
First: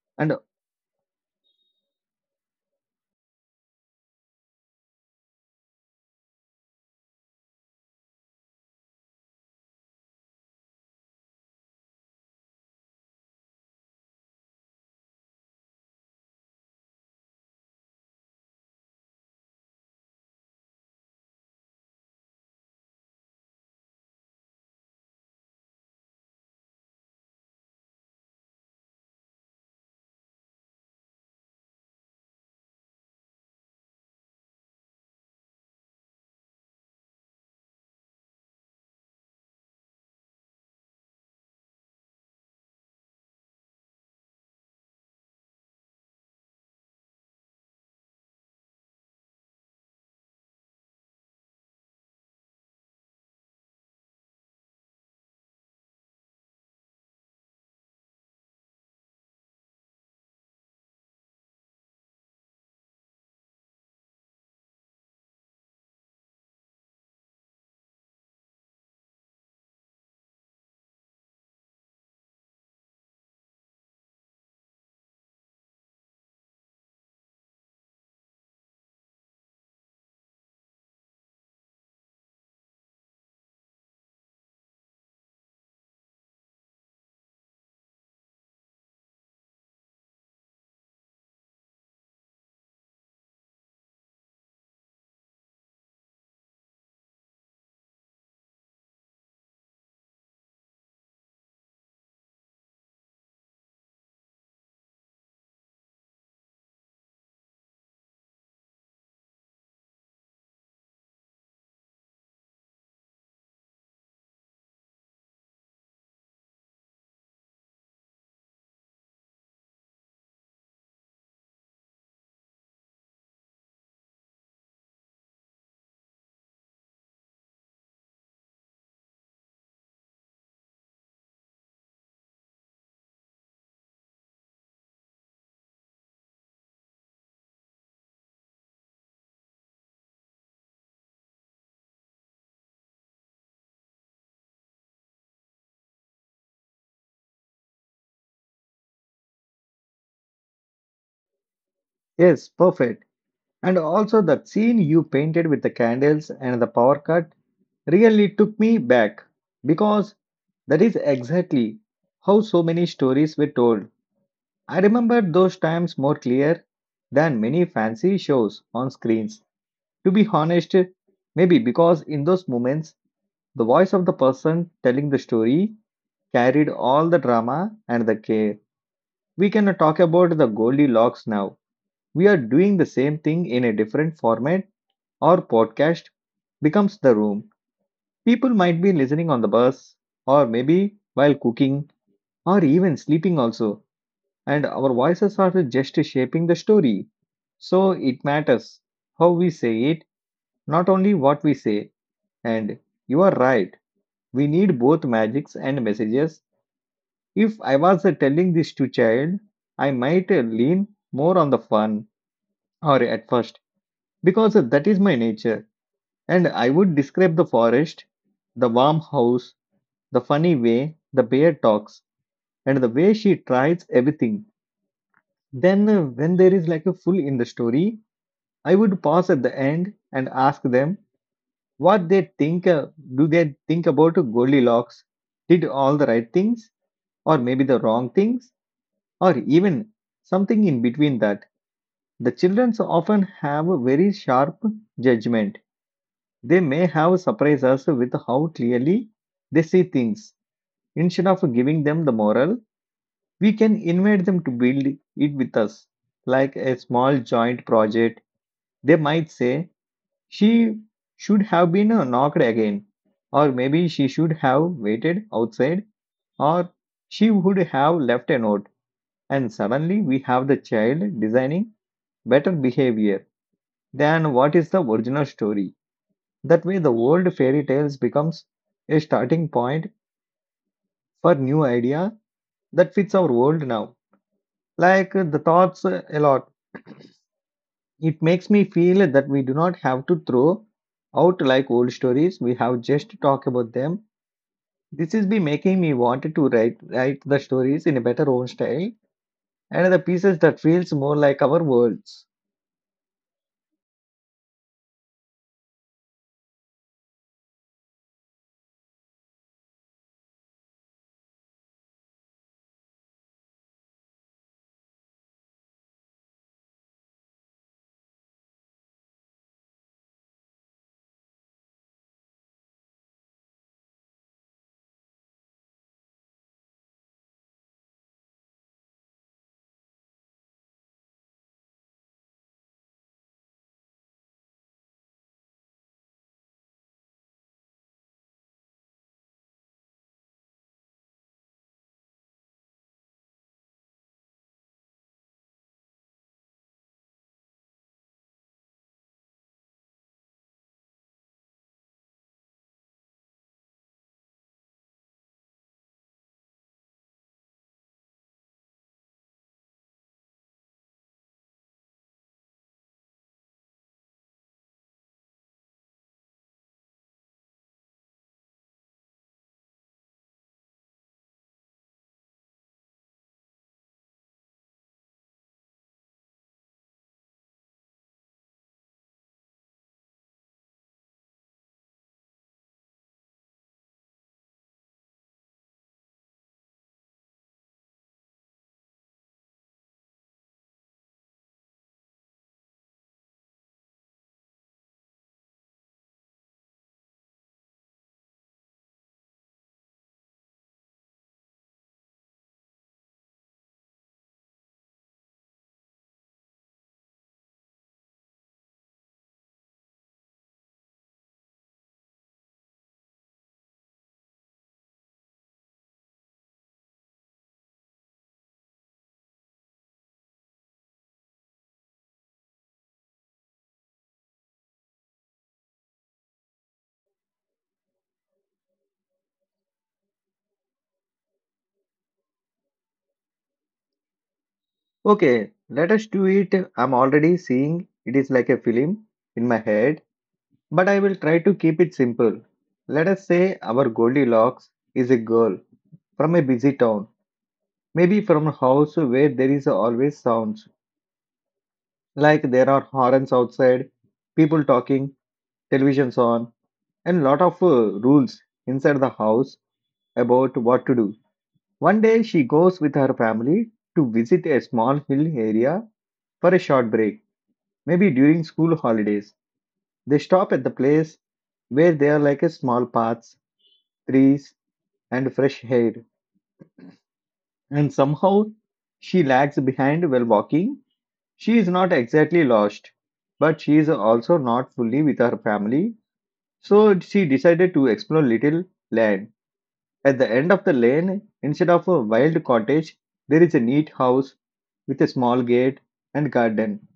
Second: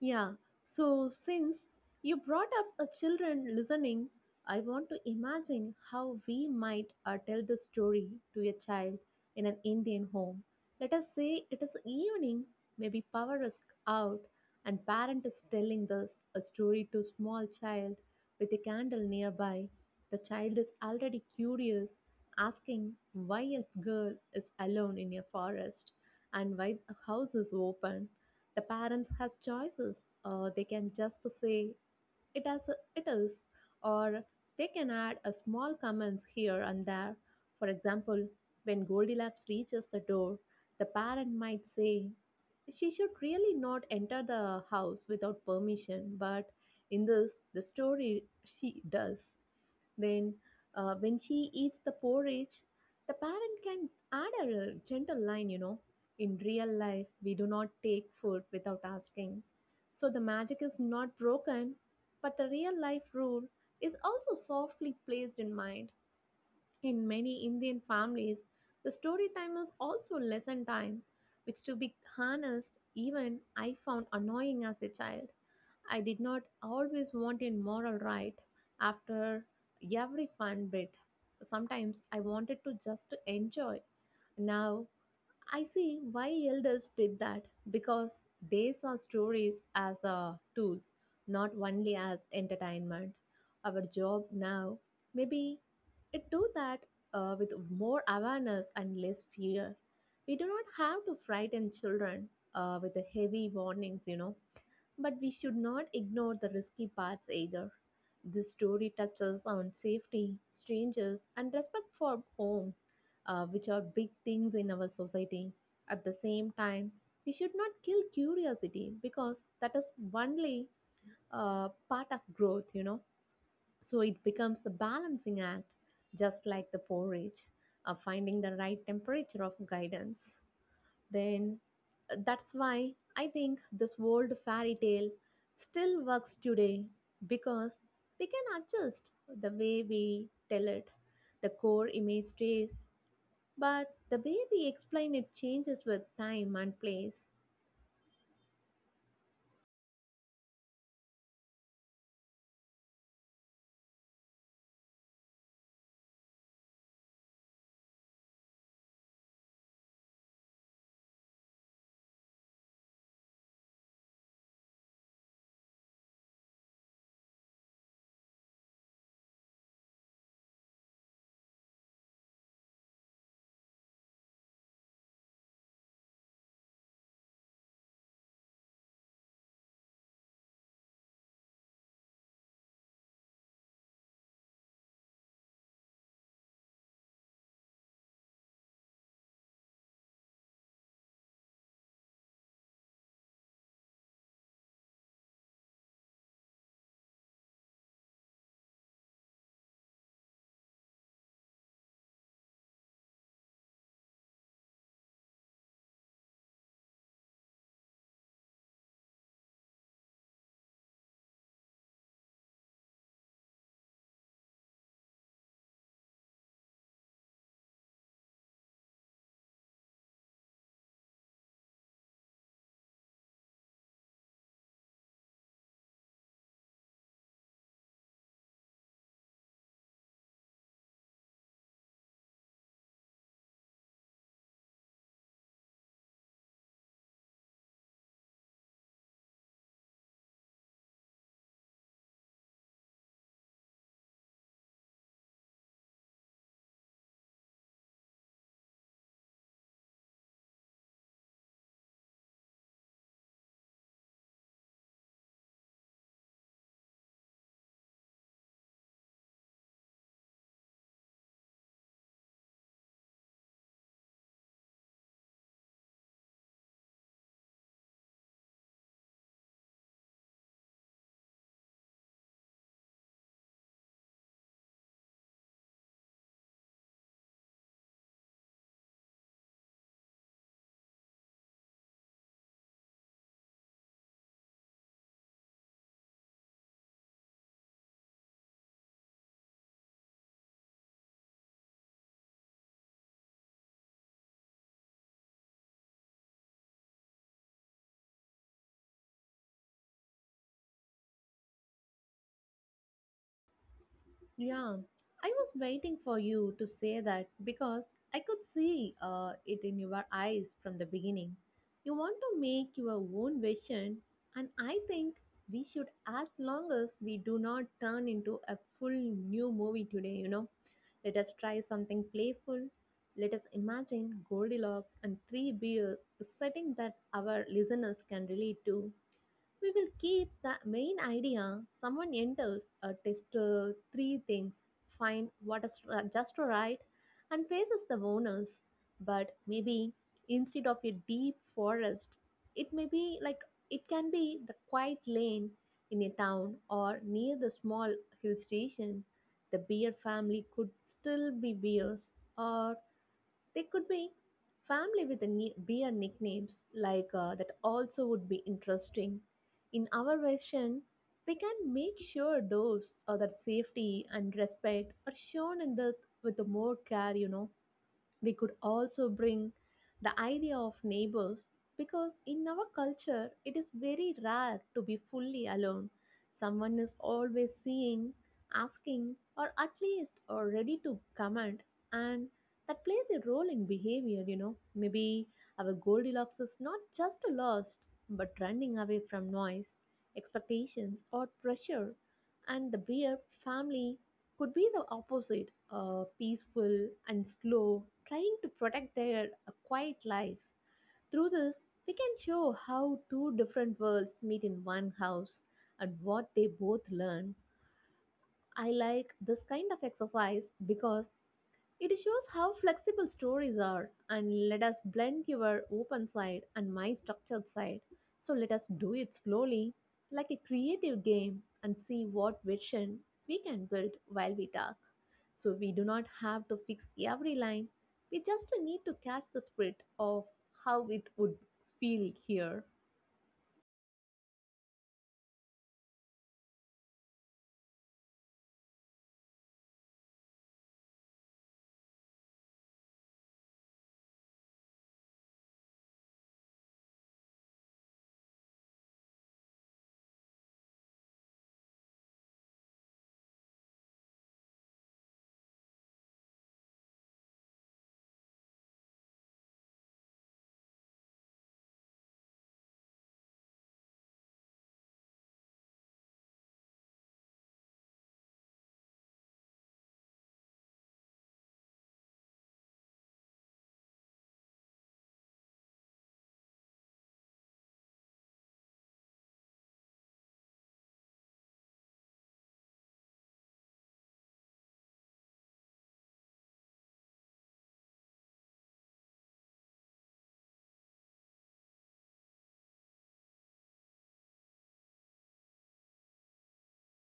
B: Yeah,
A: And
B: so since you brought up a children listening, I want to imagine how we might tell the story to a child in an Indian home. Let us say it is evening, maybe power is out, and parent is telling this a story to small child with a candle nearby. The child is already curious, asking why a girl is alone in a forest and why the house is open. The parents has choices they can just say it as it is, or they can add a small comments here and there. For example, when Goldilocks reaches the door, the parent might say, she should really not enter the house without permission, but in this, the story she does. Then, when she eats the porridge, the parent can add a gentle line, in real life, we do not take food without asking. So the magic is not broken, but the real life rule is also softly placed in mind. In many Indian families, the story time is also lesson time, which, to be honest, even I found annoying as a child. I did not always want a moral right after every fun bit. Sometimes I wanted to just to enjoy. Now I see why elders did that because they saw stories as tools, not only as entertainment. Our job now, maybe it do that with more awareness and less fear. We do not have to frighten children with the heavy warnings. But we should not ignore the risky parts either. This story touches on safety, strangers, and respect for home, which are big things in our society. At the same time, we should not kill curiosity because that is only part of growth. So it becomes the balancing act, just like the porridge, of finding the right temperature of guidance then that's why I think this old fairy tale still works today because we can adjust the way we tell it. The core image stays, but the way we explain it changes with time and place.
A: yes, perfect. And also that scene you painted with the candles and the power cut really took me back because that is exactly how so many stories were told. I remember those times more clear than many fancy shows on screens. To be honest, maybe because in those moments the voice of the person telling the story carried all the drama and the care. We cannot talk about the Goldilocks now. We are doing the same thing in a different format or podcast becomes the room. People might be listening on the bus or maybe while cooking or even sleeping also, and our voices are just shaping the story. So it matters how we say it, not only what we say. And you are right, we need both magics and messages. If I was telling this to child, I might lean more on the fun or at first because that is my nature. And I would describe the forest, the warm house, the funny way the bear talks, and the way she tries everything. Then, when there is like a full in the story, I would pause at the end and ask them what they think. Do they think about Goldilocks? Did all the right things, or maybe the wrong things, or even something in between that? The children often have a very sharp judgment. They may have surprised us with how clearly they see things. Instead of giving them the moral, we can invite them to build it with us, like a small joint project. They might say, she should have been knocked again, or maybe she should have waited outside, or she would have left a note. And suddenly we have the child designing better behavior than what is the original story. That way, the old fairy tales becomes a starting point for new idea that fits our world now. Like the thoughts a lot. It makes me feel that we do not have to throw out like old stories. We have just to talk about them. This is be making me want to write the stories in a better own style and the pieces that feels more like our worlds.
B: Yeah, I was waiting for you to say that because I could see it in your eyes from the beginning. You want to make your own vision, and I think we should, as long as we do not turn into a full new movie today, let us try something playful. Let us imagine Goldilocks and three bears, a setting that our listeners can relate to. We will keep the main idea. Someone enters a test three things, find what is just right, and faces the owners. But maybe instead of a deep forest, it may be like it can be the quiet lane in a town or near the small hill station. The beer family could still be bears or they could be family with a beer nicknames like that also would be interesting. In our version, we can make sure those or that safety and respect are shown in the with the more care. We could also bring the idea of neighbors because in our culture it is very rare to be fully alone. Someone is always seeing, asking, or at least or ready to comment, and that plays a role in behavior. Maybe our Goldilocks is not just lost but running away from noise, expectations, or pressure, and the beer family could be the opposite peaceful and slow, trying to protect their quiet life. Through this, we can show how two different worlds meet in one house and what they both learn. I like this kind of exercise because it shows how flexible stories are, and let us blend your open side and my structured side. So let us do it slowly, like a creative game, and see what vision we can build while we talk. So we do not have to fix every line, we just need to catch the spirit of how it would feel here.
A: Okay, let us do it. I'm already seeing it is like a film in my head, but I will try to keep it simple. Let us say our Goldilocks is a girl from a busy town, maybe from a house where there is always sounds. Like there are horns outside, people talking, televisions on, and lot of rules inside the house about what to do. One day she goes with her family to visit a small hill area for a short break, maybe during school holidays. They stop at the place where there are like a small paths, trees, and fresh air. And somehow she lags behind while walking. She is not exactly lost, but she is also not fully with her family. So she decided to explore little land. At the end of the lane, instead of a wild cottage, there is a neat house with a small gate and garden.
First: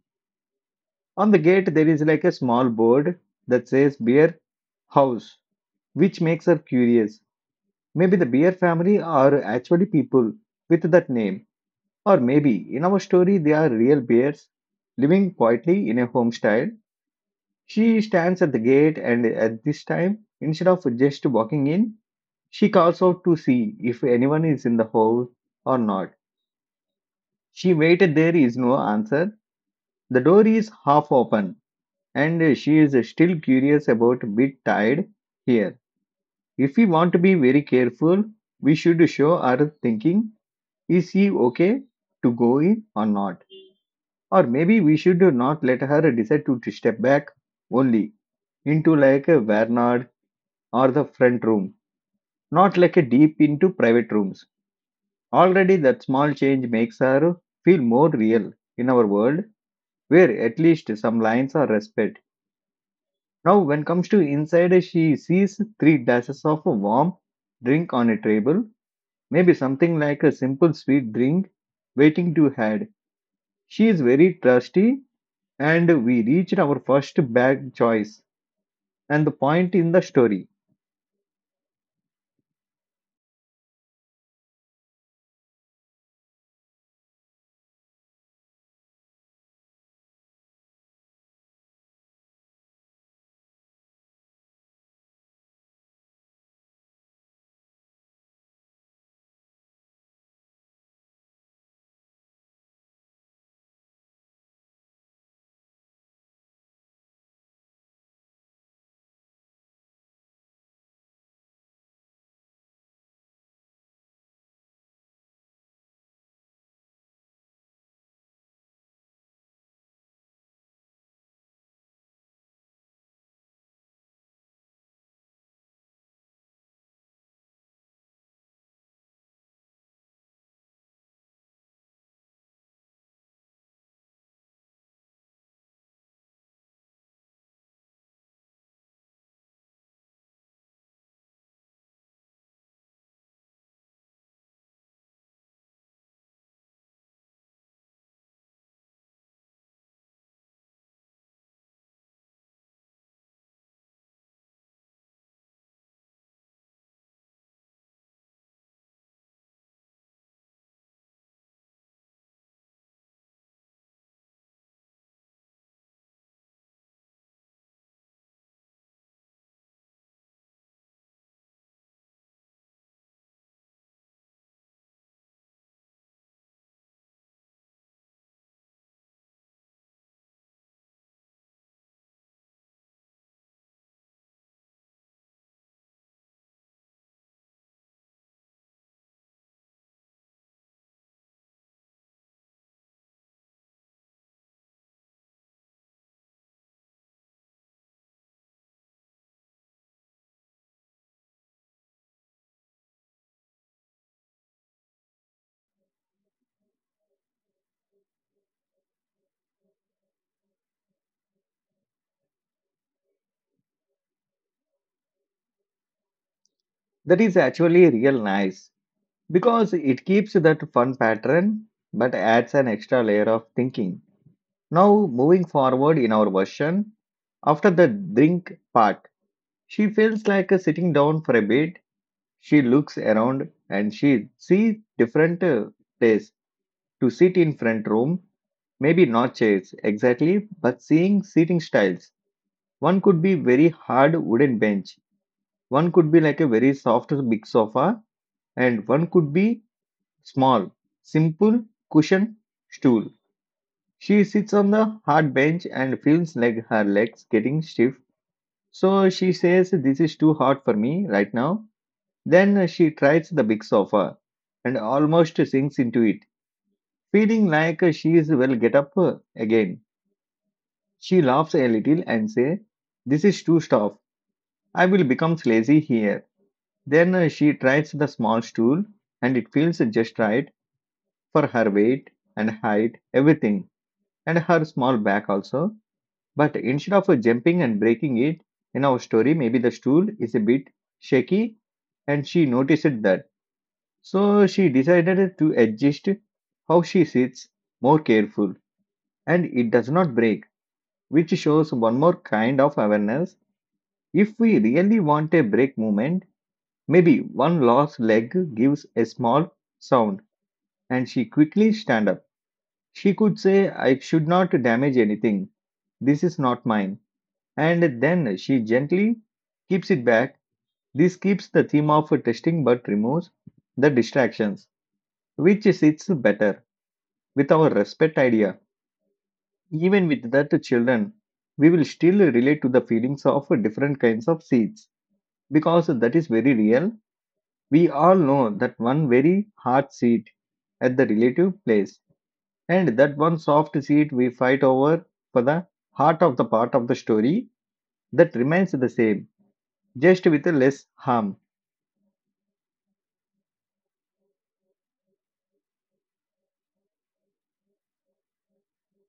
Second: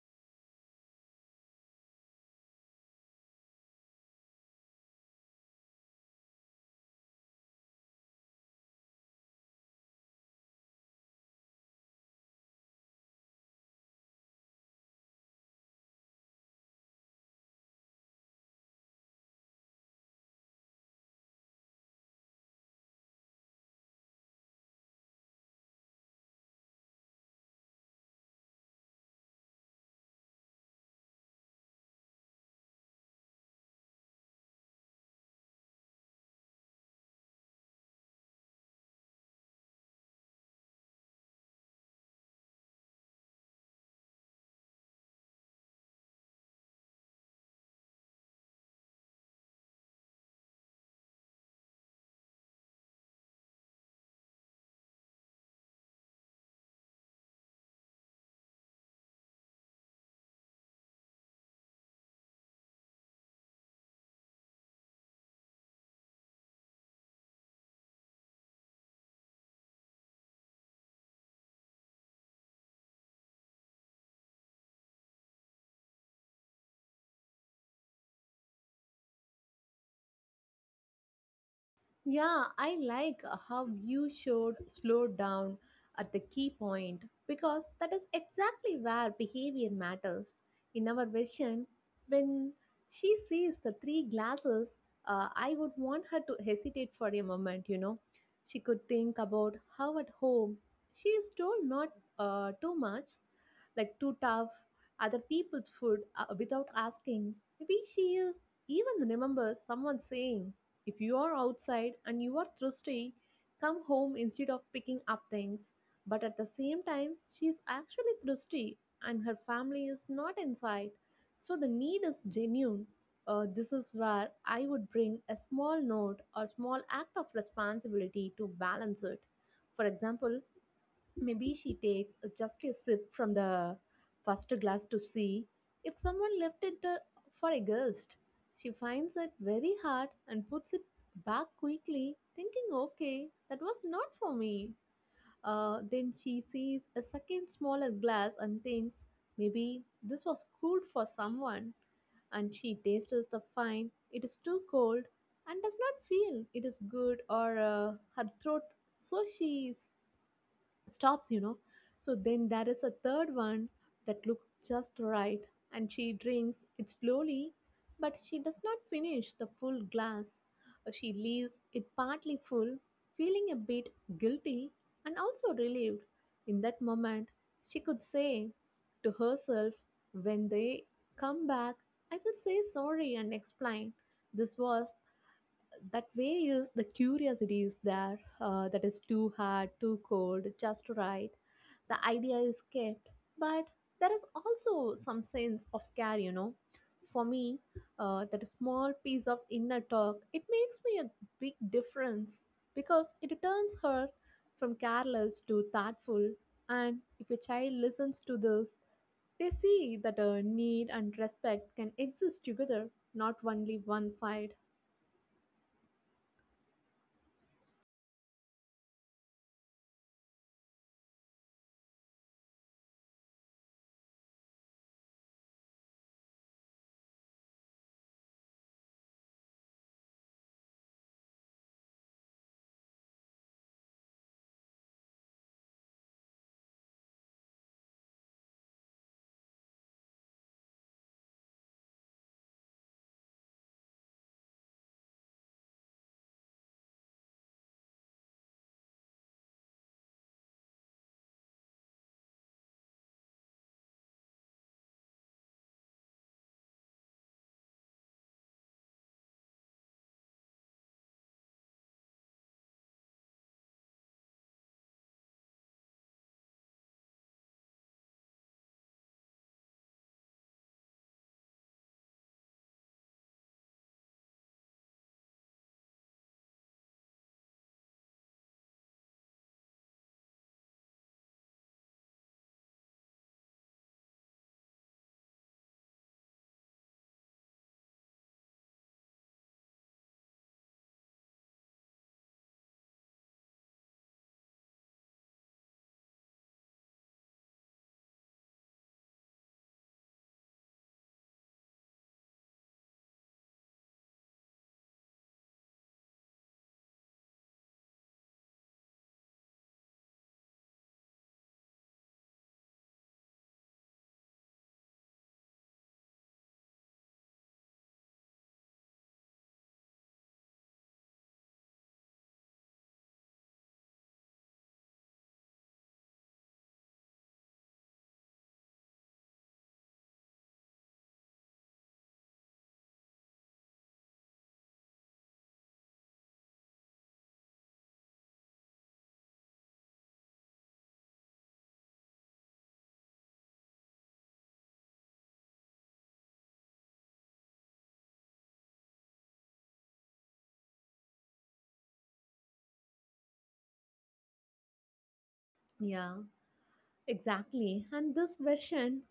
A: On the gate, there is like a small board that says Beer House, which makes her curious. Maybe the Beer family are actually people with that name, or maybe in our story, they are real bears living quietly in a homestead. She stands at the gate, and at this time, instead of just walking in, she calls out to see if anyone is in the hole or not. She waited, there is no answer. The door is half open, and she is still curious about a bit tired here. If we want to be very careful, we should show our thinking, is she okay to go in or not? Or maybe we should not let her decide to step back only into like a Vernard or the front room, not like a deep into private rooms. Already, that small change makes her feel more real in our world, where at least some lines are respect. Now, when comes to inside, she sees three dashes of a warm drink on a table, maybe something like a simple sweet drink waiting to had. She is very trusty, and we reached our first bag choice and the point in the story.
B: Yeah, I like how you showed slow down at the key point because that is exactly where behavior matters. In our version, when she sees the three glasses, I would want her to hesitate for a moment. She could think about how at home she is told not too much, like too tough, other people's food without asking. Maybe she is even remembers someone saying, if you are outside and you are thirsty, come home instead of picking up things. But at the same time, she is actually thirsty and her family is not inside. So the need is genuine. This is where I would bring a small note or small act of responsibility to balance it. For example, maybe she takes just a sip from the first glass to see if someone left it for a guest. She finds it very hard and puts it back quickly, thinking, okay, that was not for me. Then she sees a second smaller glass and thinks, maybe this was cool for someone. And she tastes the fine, it is too cold, and does not feel it is good or her throat. So she stops, so then there is a third one that looks just right, and she drinks it slowly, but she does not finish the full glass. She leaves it partly full, feeling a bit guilty and also relieved. In that moment, she could say to herself, when they come back, I will say sorry and explain. This was that way is the curiosity is there, that is too hard, too cold, just right. The idea is kept, but there is also some sense of care, for me. That small piece of inner talk, it makes me a big difference, because it turns her from careless to thoughtful. And if a child listens to this, they see that need and respect can exist together, not only one side.
A: That is actually real nice because it keeps that fun pattern but adds an extra layer of thinking. Now, moving forward in our version, after the drink part, she feels like sitting down for a bit. She looks around and she sees different place to sit in front room. Maybe not chairs exactly, but seeing seating styles. One could be very hard wooden bench. One could be like a very soft big sofa, and one could be small, simple cushion stool. She sits on the hard bench and feels like her legs getting stiff. So she says, this is too hard for me right now. Then she tries the big sofa and almost sinks into it, feeling like she is well get up again. She laughs a little and says, this is too tough. I will become lazy here. Then she tries the small stool and it feels just right for her weight and height, everything, and her small back also. But instead of jumping and breaking it, in our story, maybe the stool is a bit shaky and she noticed that. So she decided to adjust how she sits more careful and it does not break, which shows one more kind of awareness. If we really want a break movement, maybe one lost leg gives a small sound and she quickly stand up. She could say, I should not damage anything. This is not mine. And then she gently keeps it back. This keeps the theme of testing but removes the distractions, which sits better with our respect idea. Even with that children, we will still relate to the feelings of different kinds of seeds because that is very real. We all know that one very hard seat at the relative place and that one soft seat we fight over for the heart of the part of the story that remains the same, just with less harm.
B: Yeah. Exactly. And this version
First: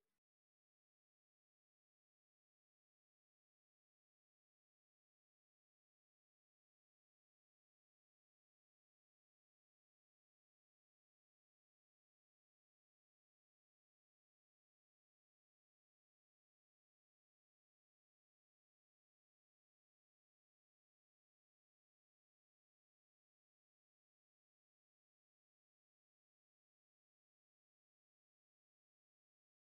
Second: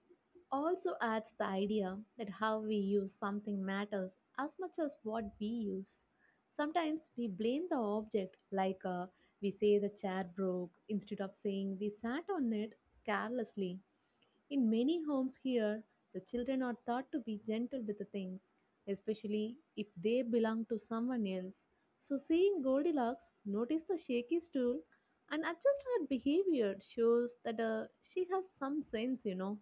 B: also adds the idea that how we use something matters as much as what we use. Sometimes we blame the object, like, we say the chair broke instead of saying we sat on it carelessly. In many homes here, the children are taught to be gentle with the things, especially if they belong to someone else. So, seeing Goldilocks notice the shaky stool and adjust her behavior shows that she has some sense, you know.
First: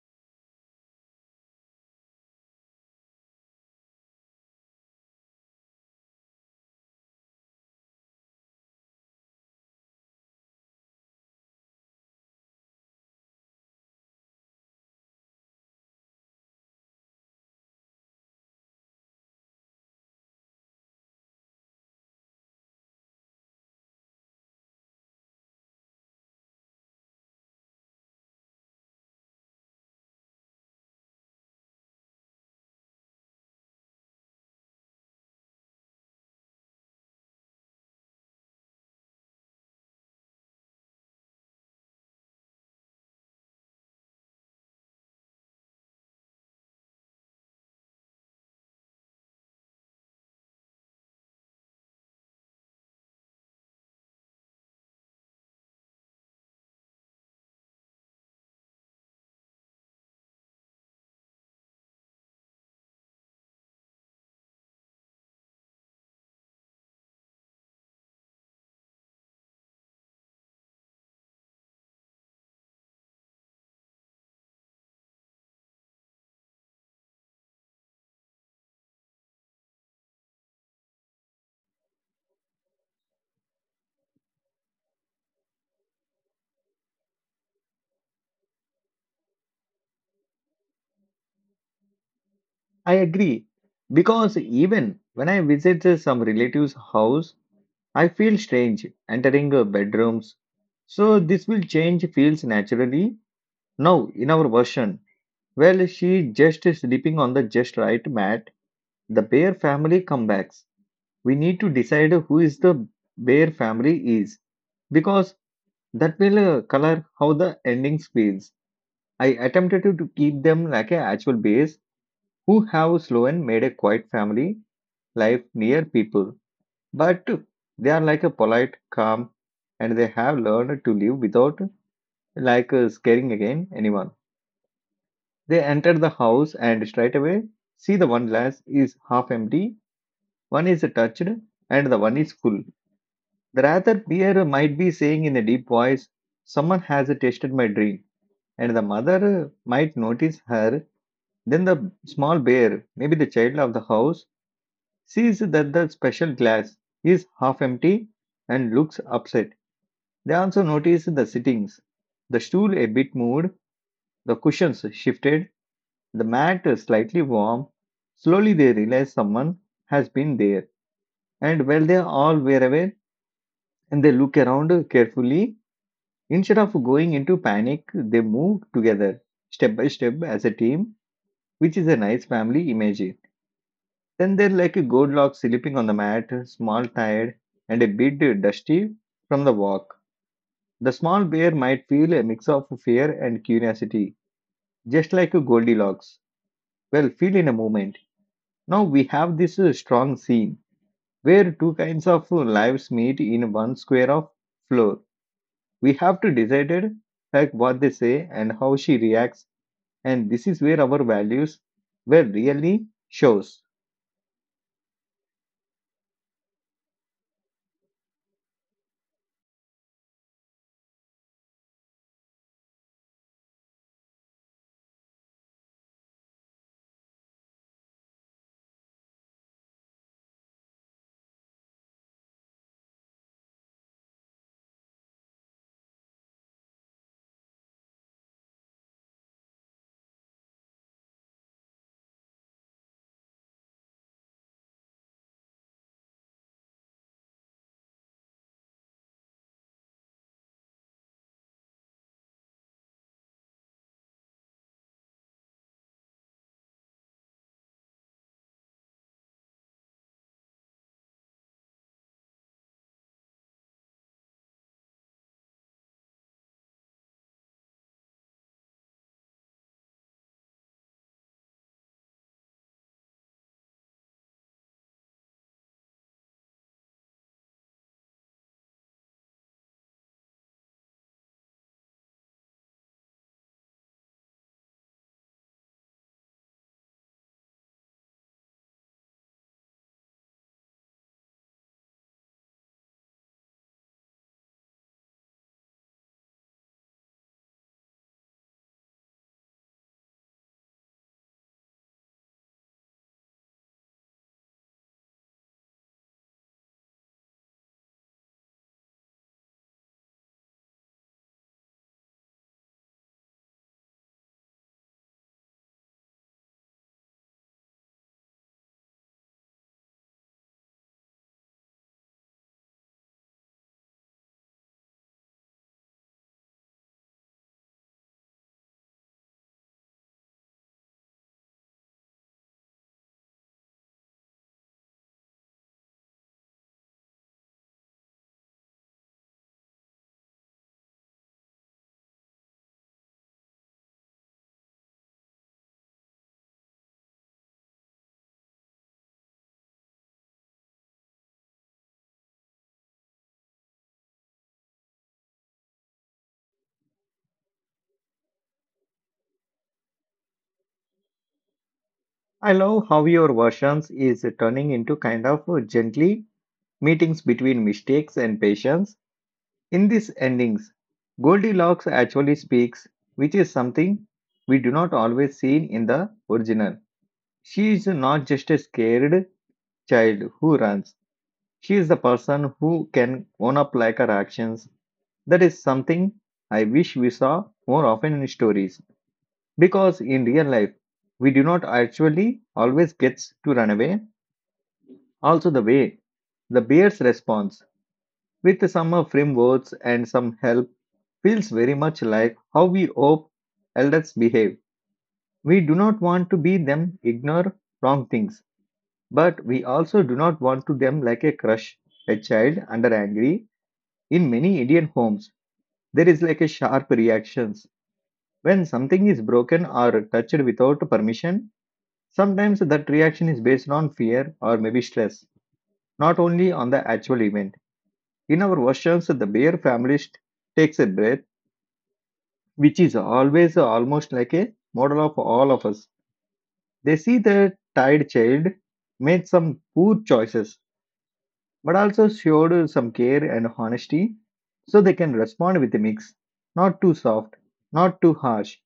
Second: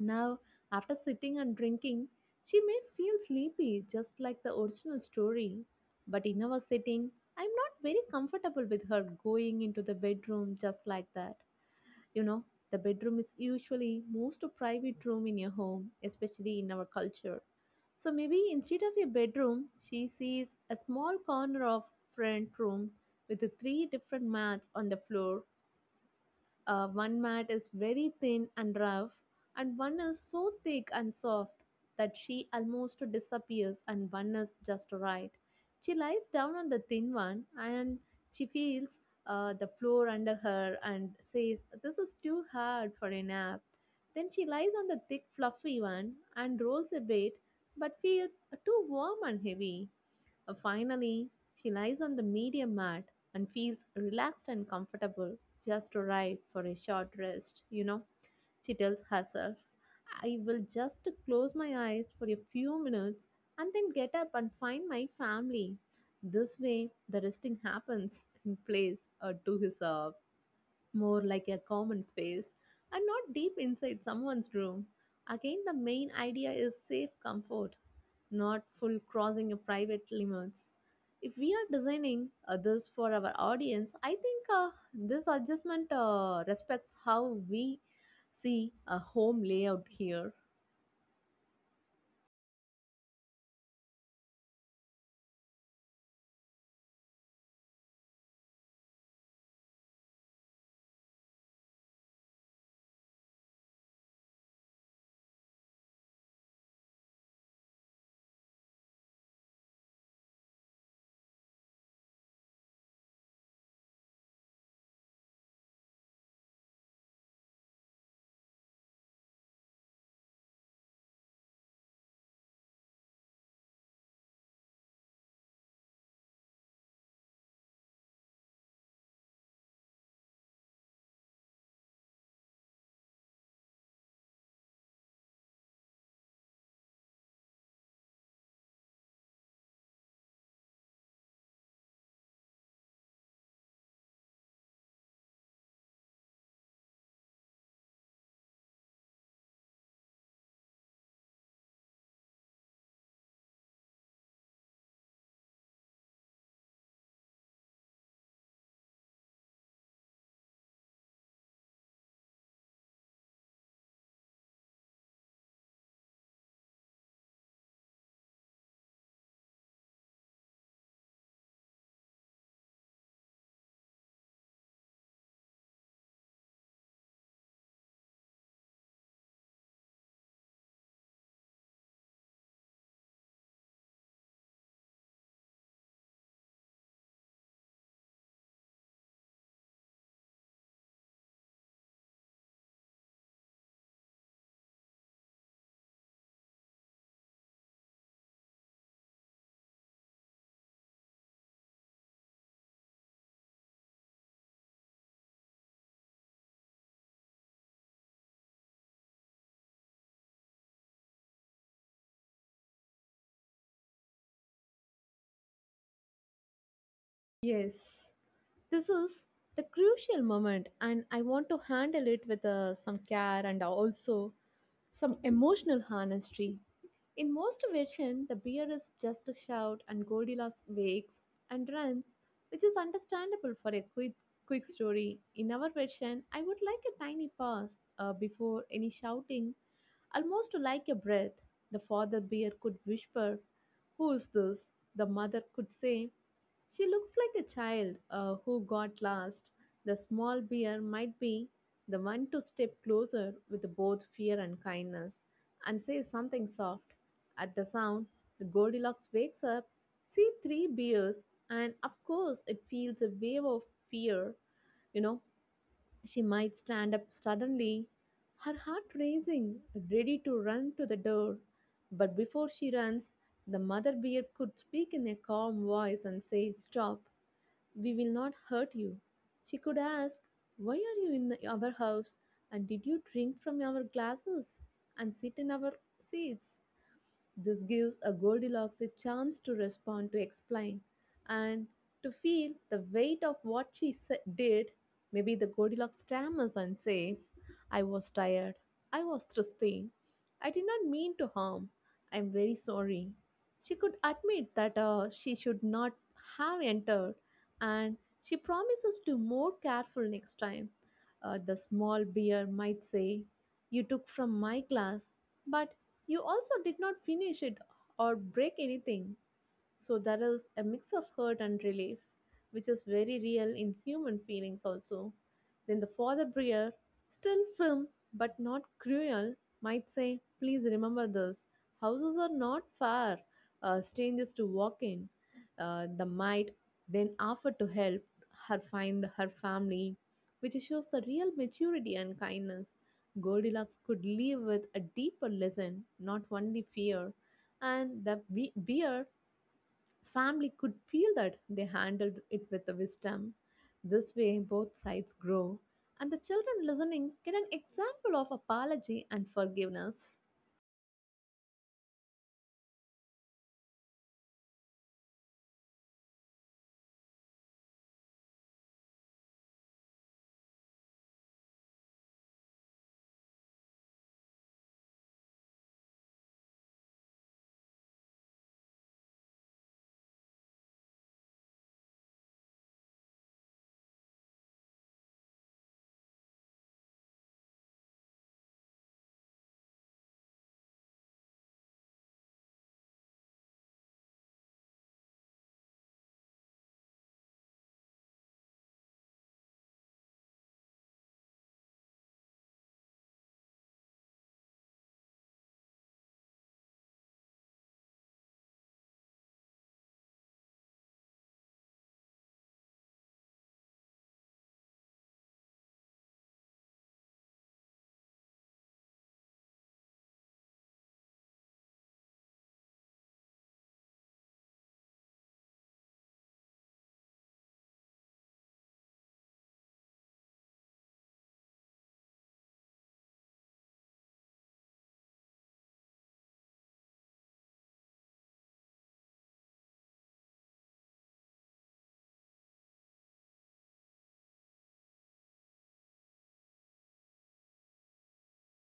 B: Now, after sitting and drinking, she may feel sleepy, just like the original story. But in our setting, I'm not very comfortable with her going into the bedroom just like that. You know, the bedroom is usually most private room in your home, especially in our culture. So maybe instead of a bedroom, she sees a small corner of front room with the three different mats on the floor. One mat is very thin and rough, and one is so thick and soft that she almost disappears, and one is just right. She lies down on the thin one, and she feels the floor under her, and says, "This is too hard for a nap." Then she lies on the thick, fluffy one and rolls a bit, but feels too warm and heavy. Finally, she lies on the media mat and feels relaxed and comfortable, just right for a short rest, you know. She tells herself, "I will just close my eyes for a few minutes, and then get up and find my family." This way, the resting happens in place or to his, more like a common space, and not deep inside someone's room. Again, the main idea is safe comfort, not full crossing of private limits. If we are designing others for our audience, I think this adjustment respects how we see a home layout here.
A: I agree. Because even when I visit some relative's house, I feel strange entering bedrooms. So this will change feels naturally. Now, in our version, well, she just sleeping on the just right mat. The bear family comebacks. We need to decide who is the bear family is because that will color how the endings feels. I attempted to keep them like a actual base who have slow and made a quiet family life near people, but they are like a polite, calm, and they have learned to live without like scaring again anyone. They enter the house and straight away see the one glass is half empty, one is touched, and the one is full. The rather peer might be saying in a deep voice, "Someone has tasted my drink," and the mother might notice her. Then the small bear, maybe the child of the house, sees that the special glass is half empty and looks upset. They also notice the sittings, the stool a bit moved, the cushions shifted, the mat slightly warm. Slowly they realize someone has been there. And while they all were aware and they look around carefully, instead of going into panic, they move together, step by step as a team, which is a nice family image. Then they're like a Goldilocks sleeping on the mat, small, tired, and a bit dusty from the walk. The small bear might feel a mix of fear and curiosity, just like a Goldilocks. Well, feel in a moment. Now we have this strong scene where two kinds of lives meet in one square of floor. We have to decide it, like what they say and how she reacts, and this is where our values well really shows.
B: Yes, this is the crucial moment, and I want to handle it with some care and also some emotional honesty. In most versions, the bear is just a shout and Goldilocks wakes and runs, which is understandable for a quick story. In our version, I would like a tiny pause before any shouting, almost like a breath. The father bear could whisper, "Who's this?" The mother could say, "She looks like a child who got lost." The small bear might be the one to step closer with both fear and kindness and say something soft. At the sound, the Goldilocks wakes up, see three bears, and of course it feels a wave of fear. You know, she might stand up suddenly, her heart racing, ready to run to the door. But before she runs, the mother bear could speak in a calm voice and say, "Stop. We will not hurt you." She could ask, "Why are you in our house? And did you drink from our glasses? And sit in our seats?" This gives a Goldilocks a chance to respond, to explain, and to feel the weight of what she did. Maybe the Goldilocks stammers and says, "I was tired. I was thirsty. I did not mean to harm. I'm very sorry." She could admit that she should not have entered, and she promises to more careful next time. The small beer might say, "You took from my glass, but you also did not finish it or break anything." So there is a mix of hurt and relief, which is very real in human feelings also. Then the father Breer, still firm but not cruel, might say, "Please remember this. Houses are not fair. Strangers to walk in." The might then offer to help her find her family, which shows the real maturity and kindness. Goldilocks could leave with a deeper lesson, not only fear, and the bear family could feel that they handled it with the wisdom. This way, both sides grow, and the children listening get an example of apology and forgiveness.
A: I love how your versions is turning into kind of gently meetings between mistakes and patience. In these endings, Goldilocks actually speaks, which is something we do not always see in the original. She is not just a scared child who runs. She is the person who can own up like her actions. That is something I wish we saw more often in stories. Because in real life, we do not actually always get to run away. Also, the way the bear's response, with some firm words and some help, feels very much like how we hope elders behave. We do not want to be them ignore wrong things, but we also do not want to them like a crush, a child under angry. In many Indian homes, there is like a sharp reactions when something is broken or touched without permission. Sometimes that reaction is based on fear or maybe stress, not only on the actual event. In our versions, the bear family takes a breath, which is always almost like a model of all of us. They see their tired child made some poor choices, but also showed some care and honesty, so they can respond with a mix, not too soft, not too harsh,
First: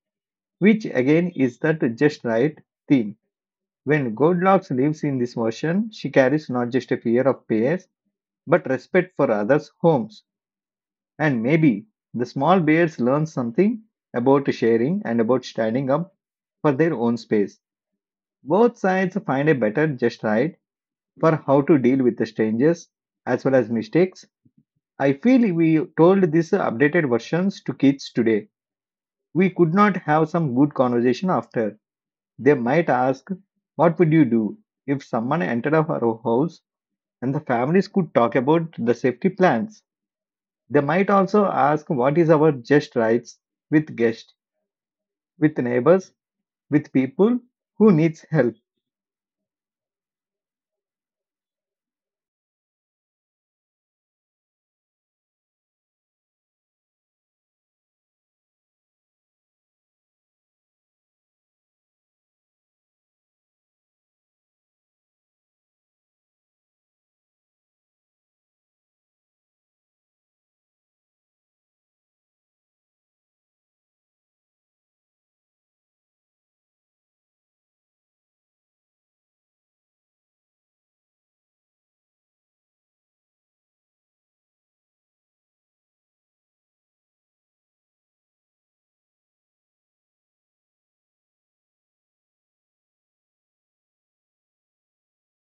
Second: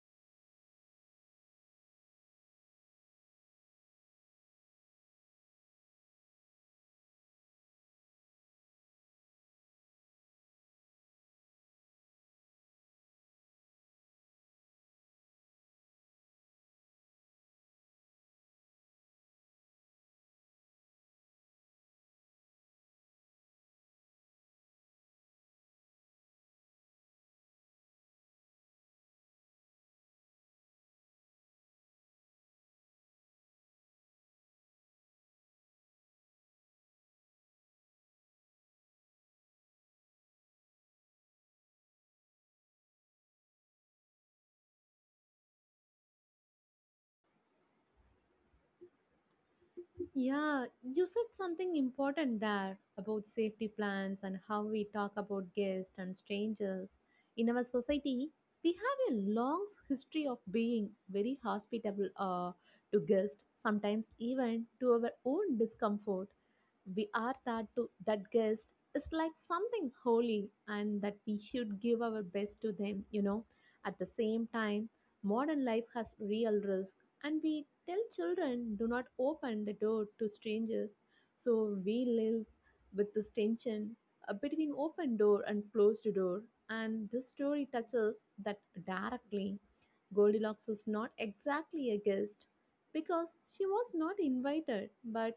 A: which again is that just right theme. When Goldilocks lives in this version, she carries not just a fear of bears, but respect for others' homes. And maybe the small bears learn something about sharing and about standing up for their own space. Both sides find a better just right for how to deal with the strangers as well as mistakes. I feel we told these updated versions to kids today. We could not have some good conversation after. They might ask, what would you do if someone entered our house? And the families could talk about the safety plans. They might also ask, what is our just rights with guests? With neighbors, with people who needs help.
B: Yeah, you said something important there about safety plans and how we talk about guests and strangers. In our society, we have a long history of being very hospitable, to guests, sometimes even to our own discomfort. We are that to that guest is like something holy, and that we should give our best to them, you know. At the same time, modern life has real risk, and we tell children, do not open the door to strangers. So we live with this tension, between open door and closed door, and this story touches that directly. Goldilocks is not exactly a guest because she was not invited, but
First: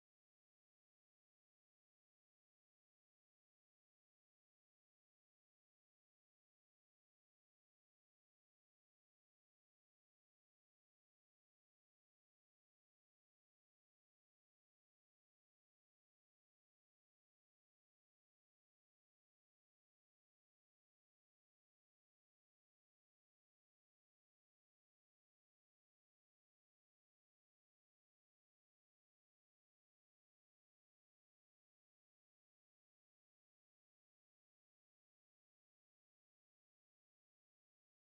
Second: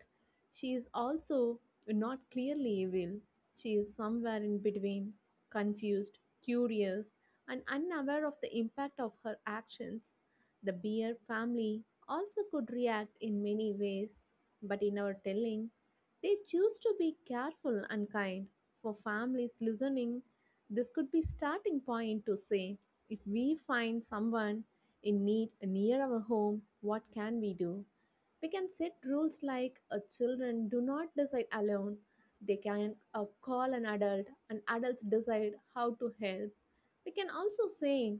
B: she is also not clearly evil. She is somewhere in between, confused, curious, and unaware of the impact of her actions. The Bear family also could react in many ways, but in our telling, they choose to be careful and kind. For families listening, this could be starting point to say, if we find someone in need near our home, what can we do? We can set rules like, children do not decide alone. They can call an adult, and adults decide how to help. We can also say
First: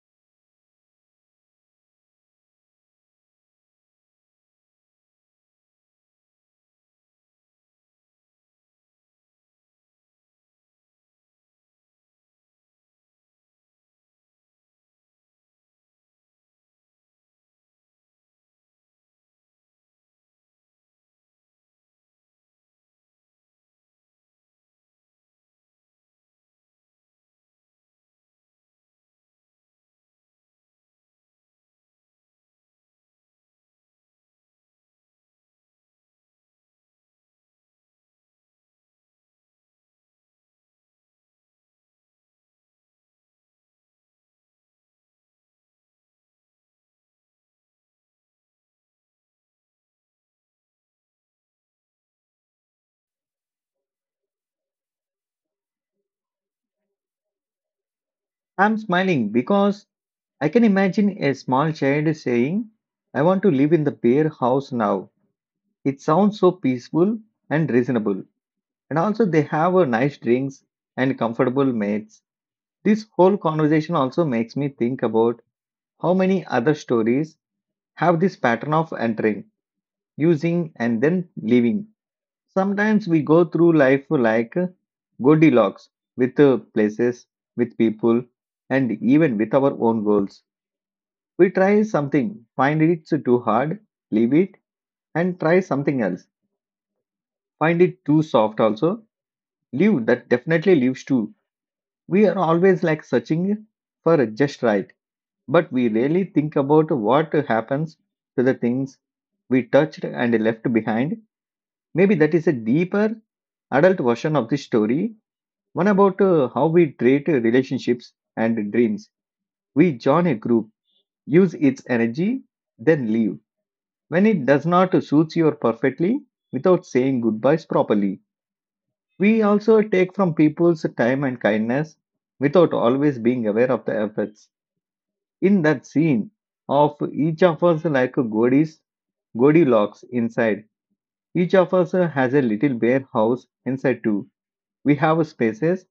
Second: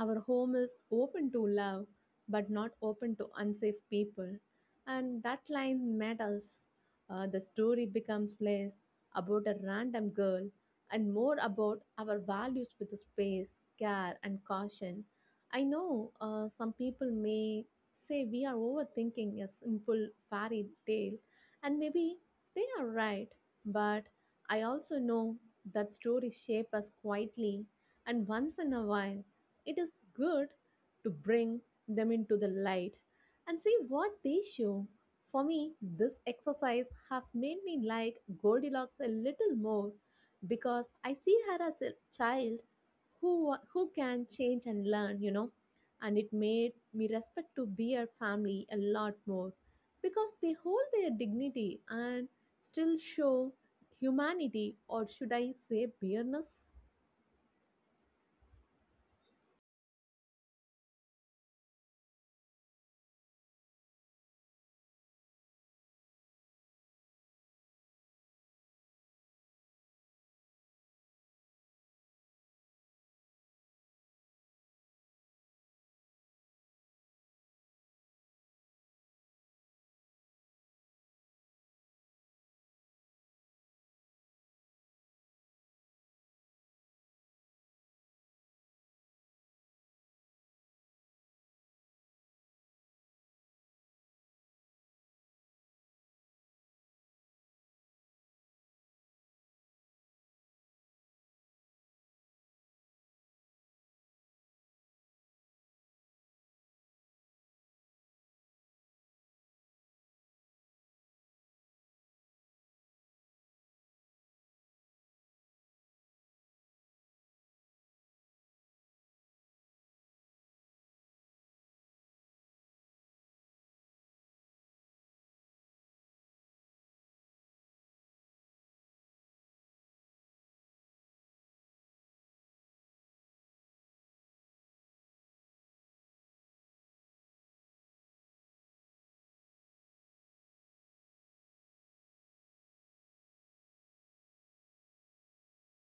B: our home is open to love, but not open to unsafe people. And that line matters. The story becomes less about a random girl and more about our values with space, care, and caution. I know some people may say we are overthinking a simple fairy tale, and maybe they are right, but I also know that stories shape us quietly, and once in a while it is good to bring them into the light and see what they show. For me, this exercise has made me like Goldilocks a little more, because I see her as a child who can change and learn, you know. And it made me respect to bear family a lot more because they hold their dignity and still show humanity, or should I say bearness?
A: I'm smiling because I can imagine a small child saying, I want to live in the bear house now. It sounds so peaceful and reasonable. And also they have a nice drinks and comfortable mates. This whole conversation also makes me think about how many other stories have this pattern of entering, using and then leaving. Sometimes we go through life like Goldilocks with places, with people, and even with our own goals. We try something, find it too hard, leave it, and try something else. Find it too soft also, leave that definitely leaves too. We are always like searching for just right, but we rarely think about what happens to the things we touched and left behind. Maybe that is a deeper adult version of this story. One about how we treat relationships and dreams. We join a group, use its energy, then leave. When it does not suit you perfectly, without saying goodbyes properly. We also take from people's time and kindness without always being aware of the efforts. In that scene of each of us like a Godis, Goldilocks inside. Each of us has a little bare house inside too. We have spaces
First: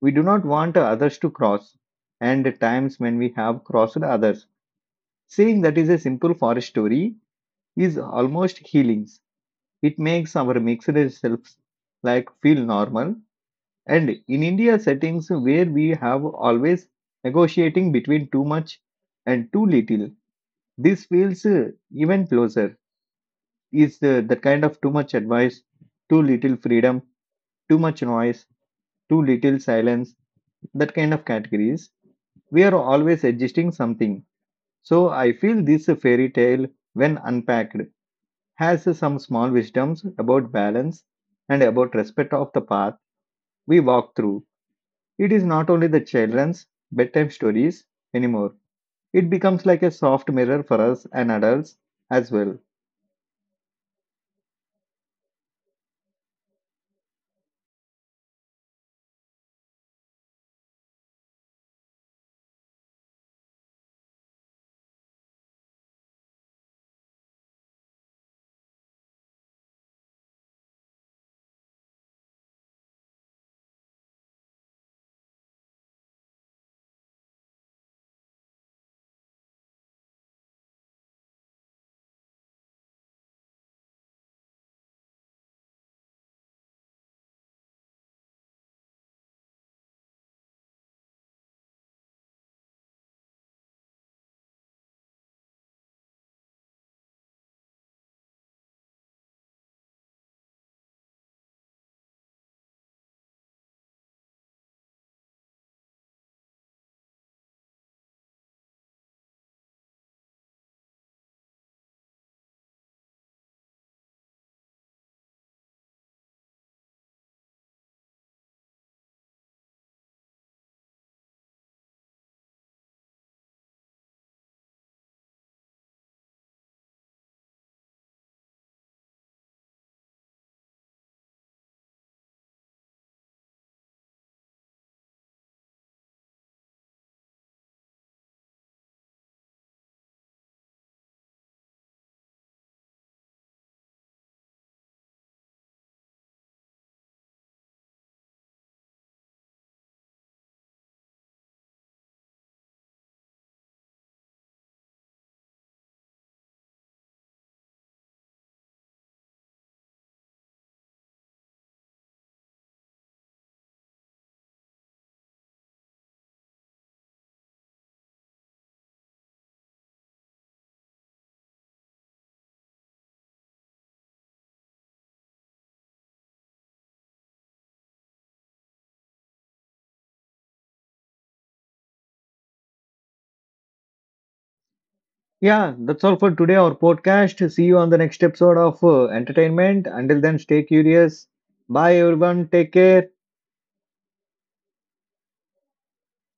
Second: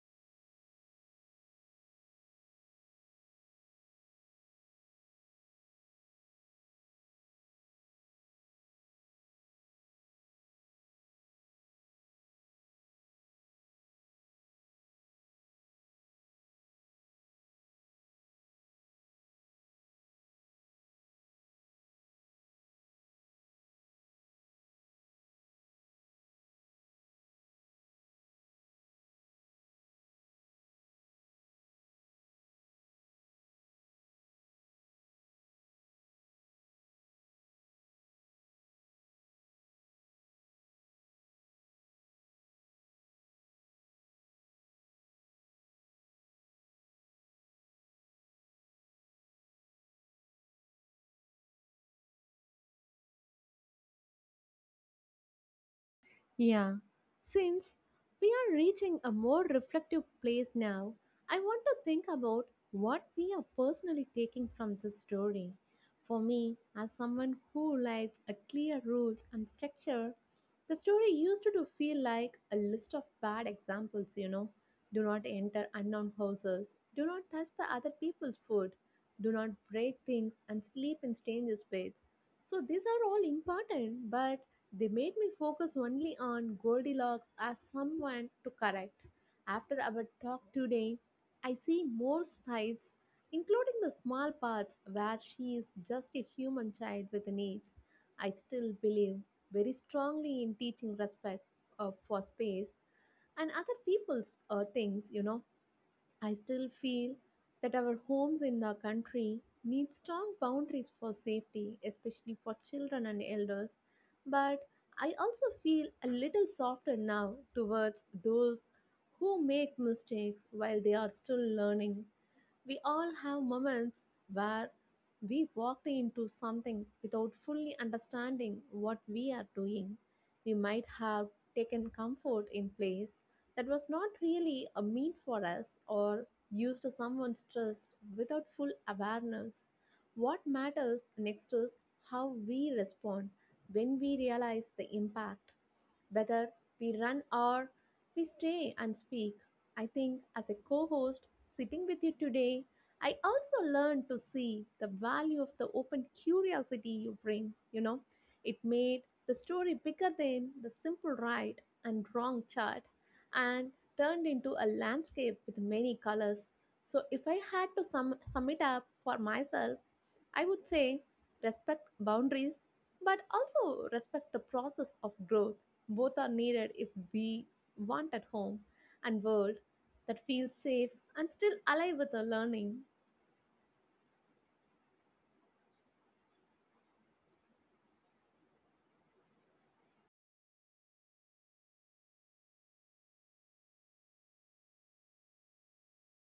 A: we do not want others to cross, and at times when we have crossed others, saying that is a simple forest story is almost healing. It makes our mixed selves like feel normal. And in India settings where we have always negotiating between too much and too little, this feels even closer. Is the kind of too much advice, too little freedom, too much noise, too little silence, that kind of categories. We are always adjusting something. So I feel this fairy tale, when unpacked, has some small wisdoms about balance and about respect of the path we walk through. It is not only the children's bedtime stories anymore. It becomes like a soft mirror for us and adults as well.
B: Yeah. Since we are reaching a more reflective place now, I want to think about what we are personally taking from this story. For me, as someone who likes a clear rules and structure, the story used to feel like a list of bad examples, you know. Do not enter unknown houses. Do not touch the other people's food. Do not break things and sleep in strangers' beds. So these are all important, but they made me focus only on Goldilocks as someone to correct. After our talk today, I see more sides, including the small parts where she is just a human child with needs. I still believe very strongly in teaching respect for space and other people's things, you know. I still feel that our homes in the country need strong boundaries for safety, especially for children and elders. But I also feel a little softer now towards those who make mistakes while they are still learning. We all have moments where we walked into something without fully understanding what we are doing. We might have taken comfort in place that was not really a meant for us, or used someone's trust without full awareness. What matters next is how we respond when we realize the impact. Whether we run or we stay and speak, I think as a co host sitting with you today, I also learned to see the value of the open curiosity you bring. You know, it made the story bigger than the simple right and wrong chart, and turned into a landscape with many colors. So, if I had to sum it up for myself, I would say respect boundaries, but also respect the process of growth. Both are needed if we want at home and world that feels safe and still alive with the learning.
A: Yeah, that's all for today, our podcast. See you on the next episode of Entertainment. Until then, stay curious. Bye, everyone. Take care.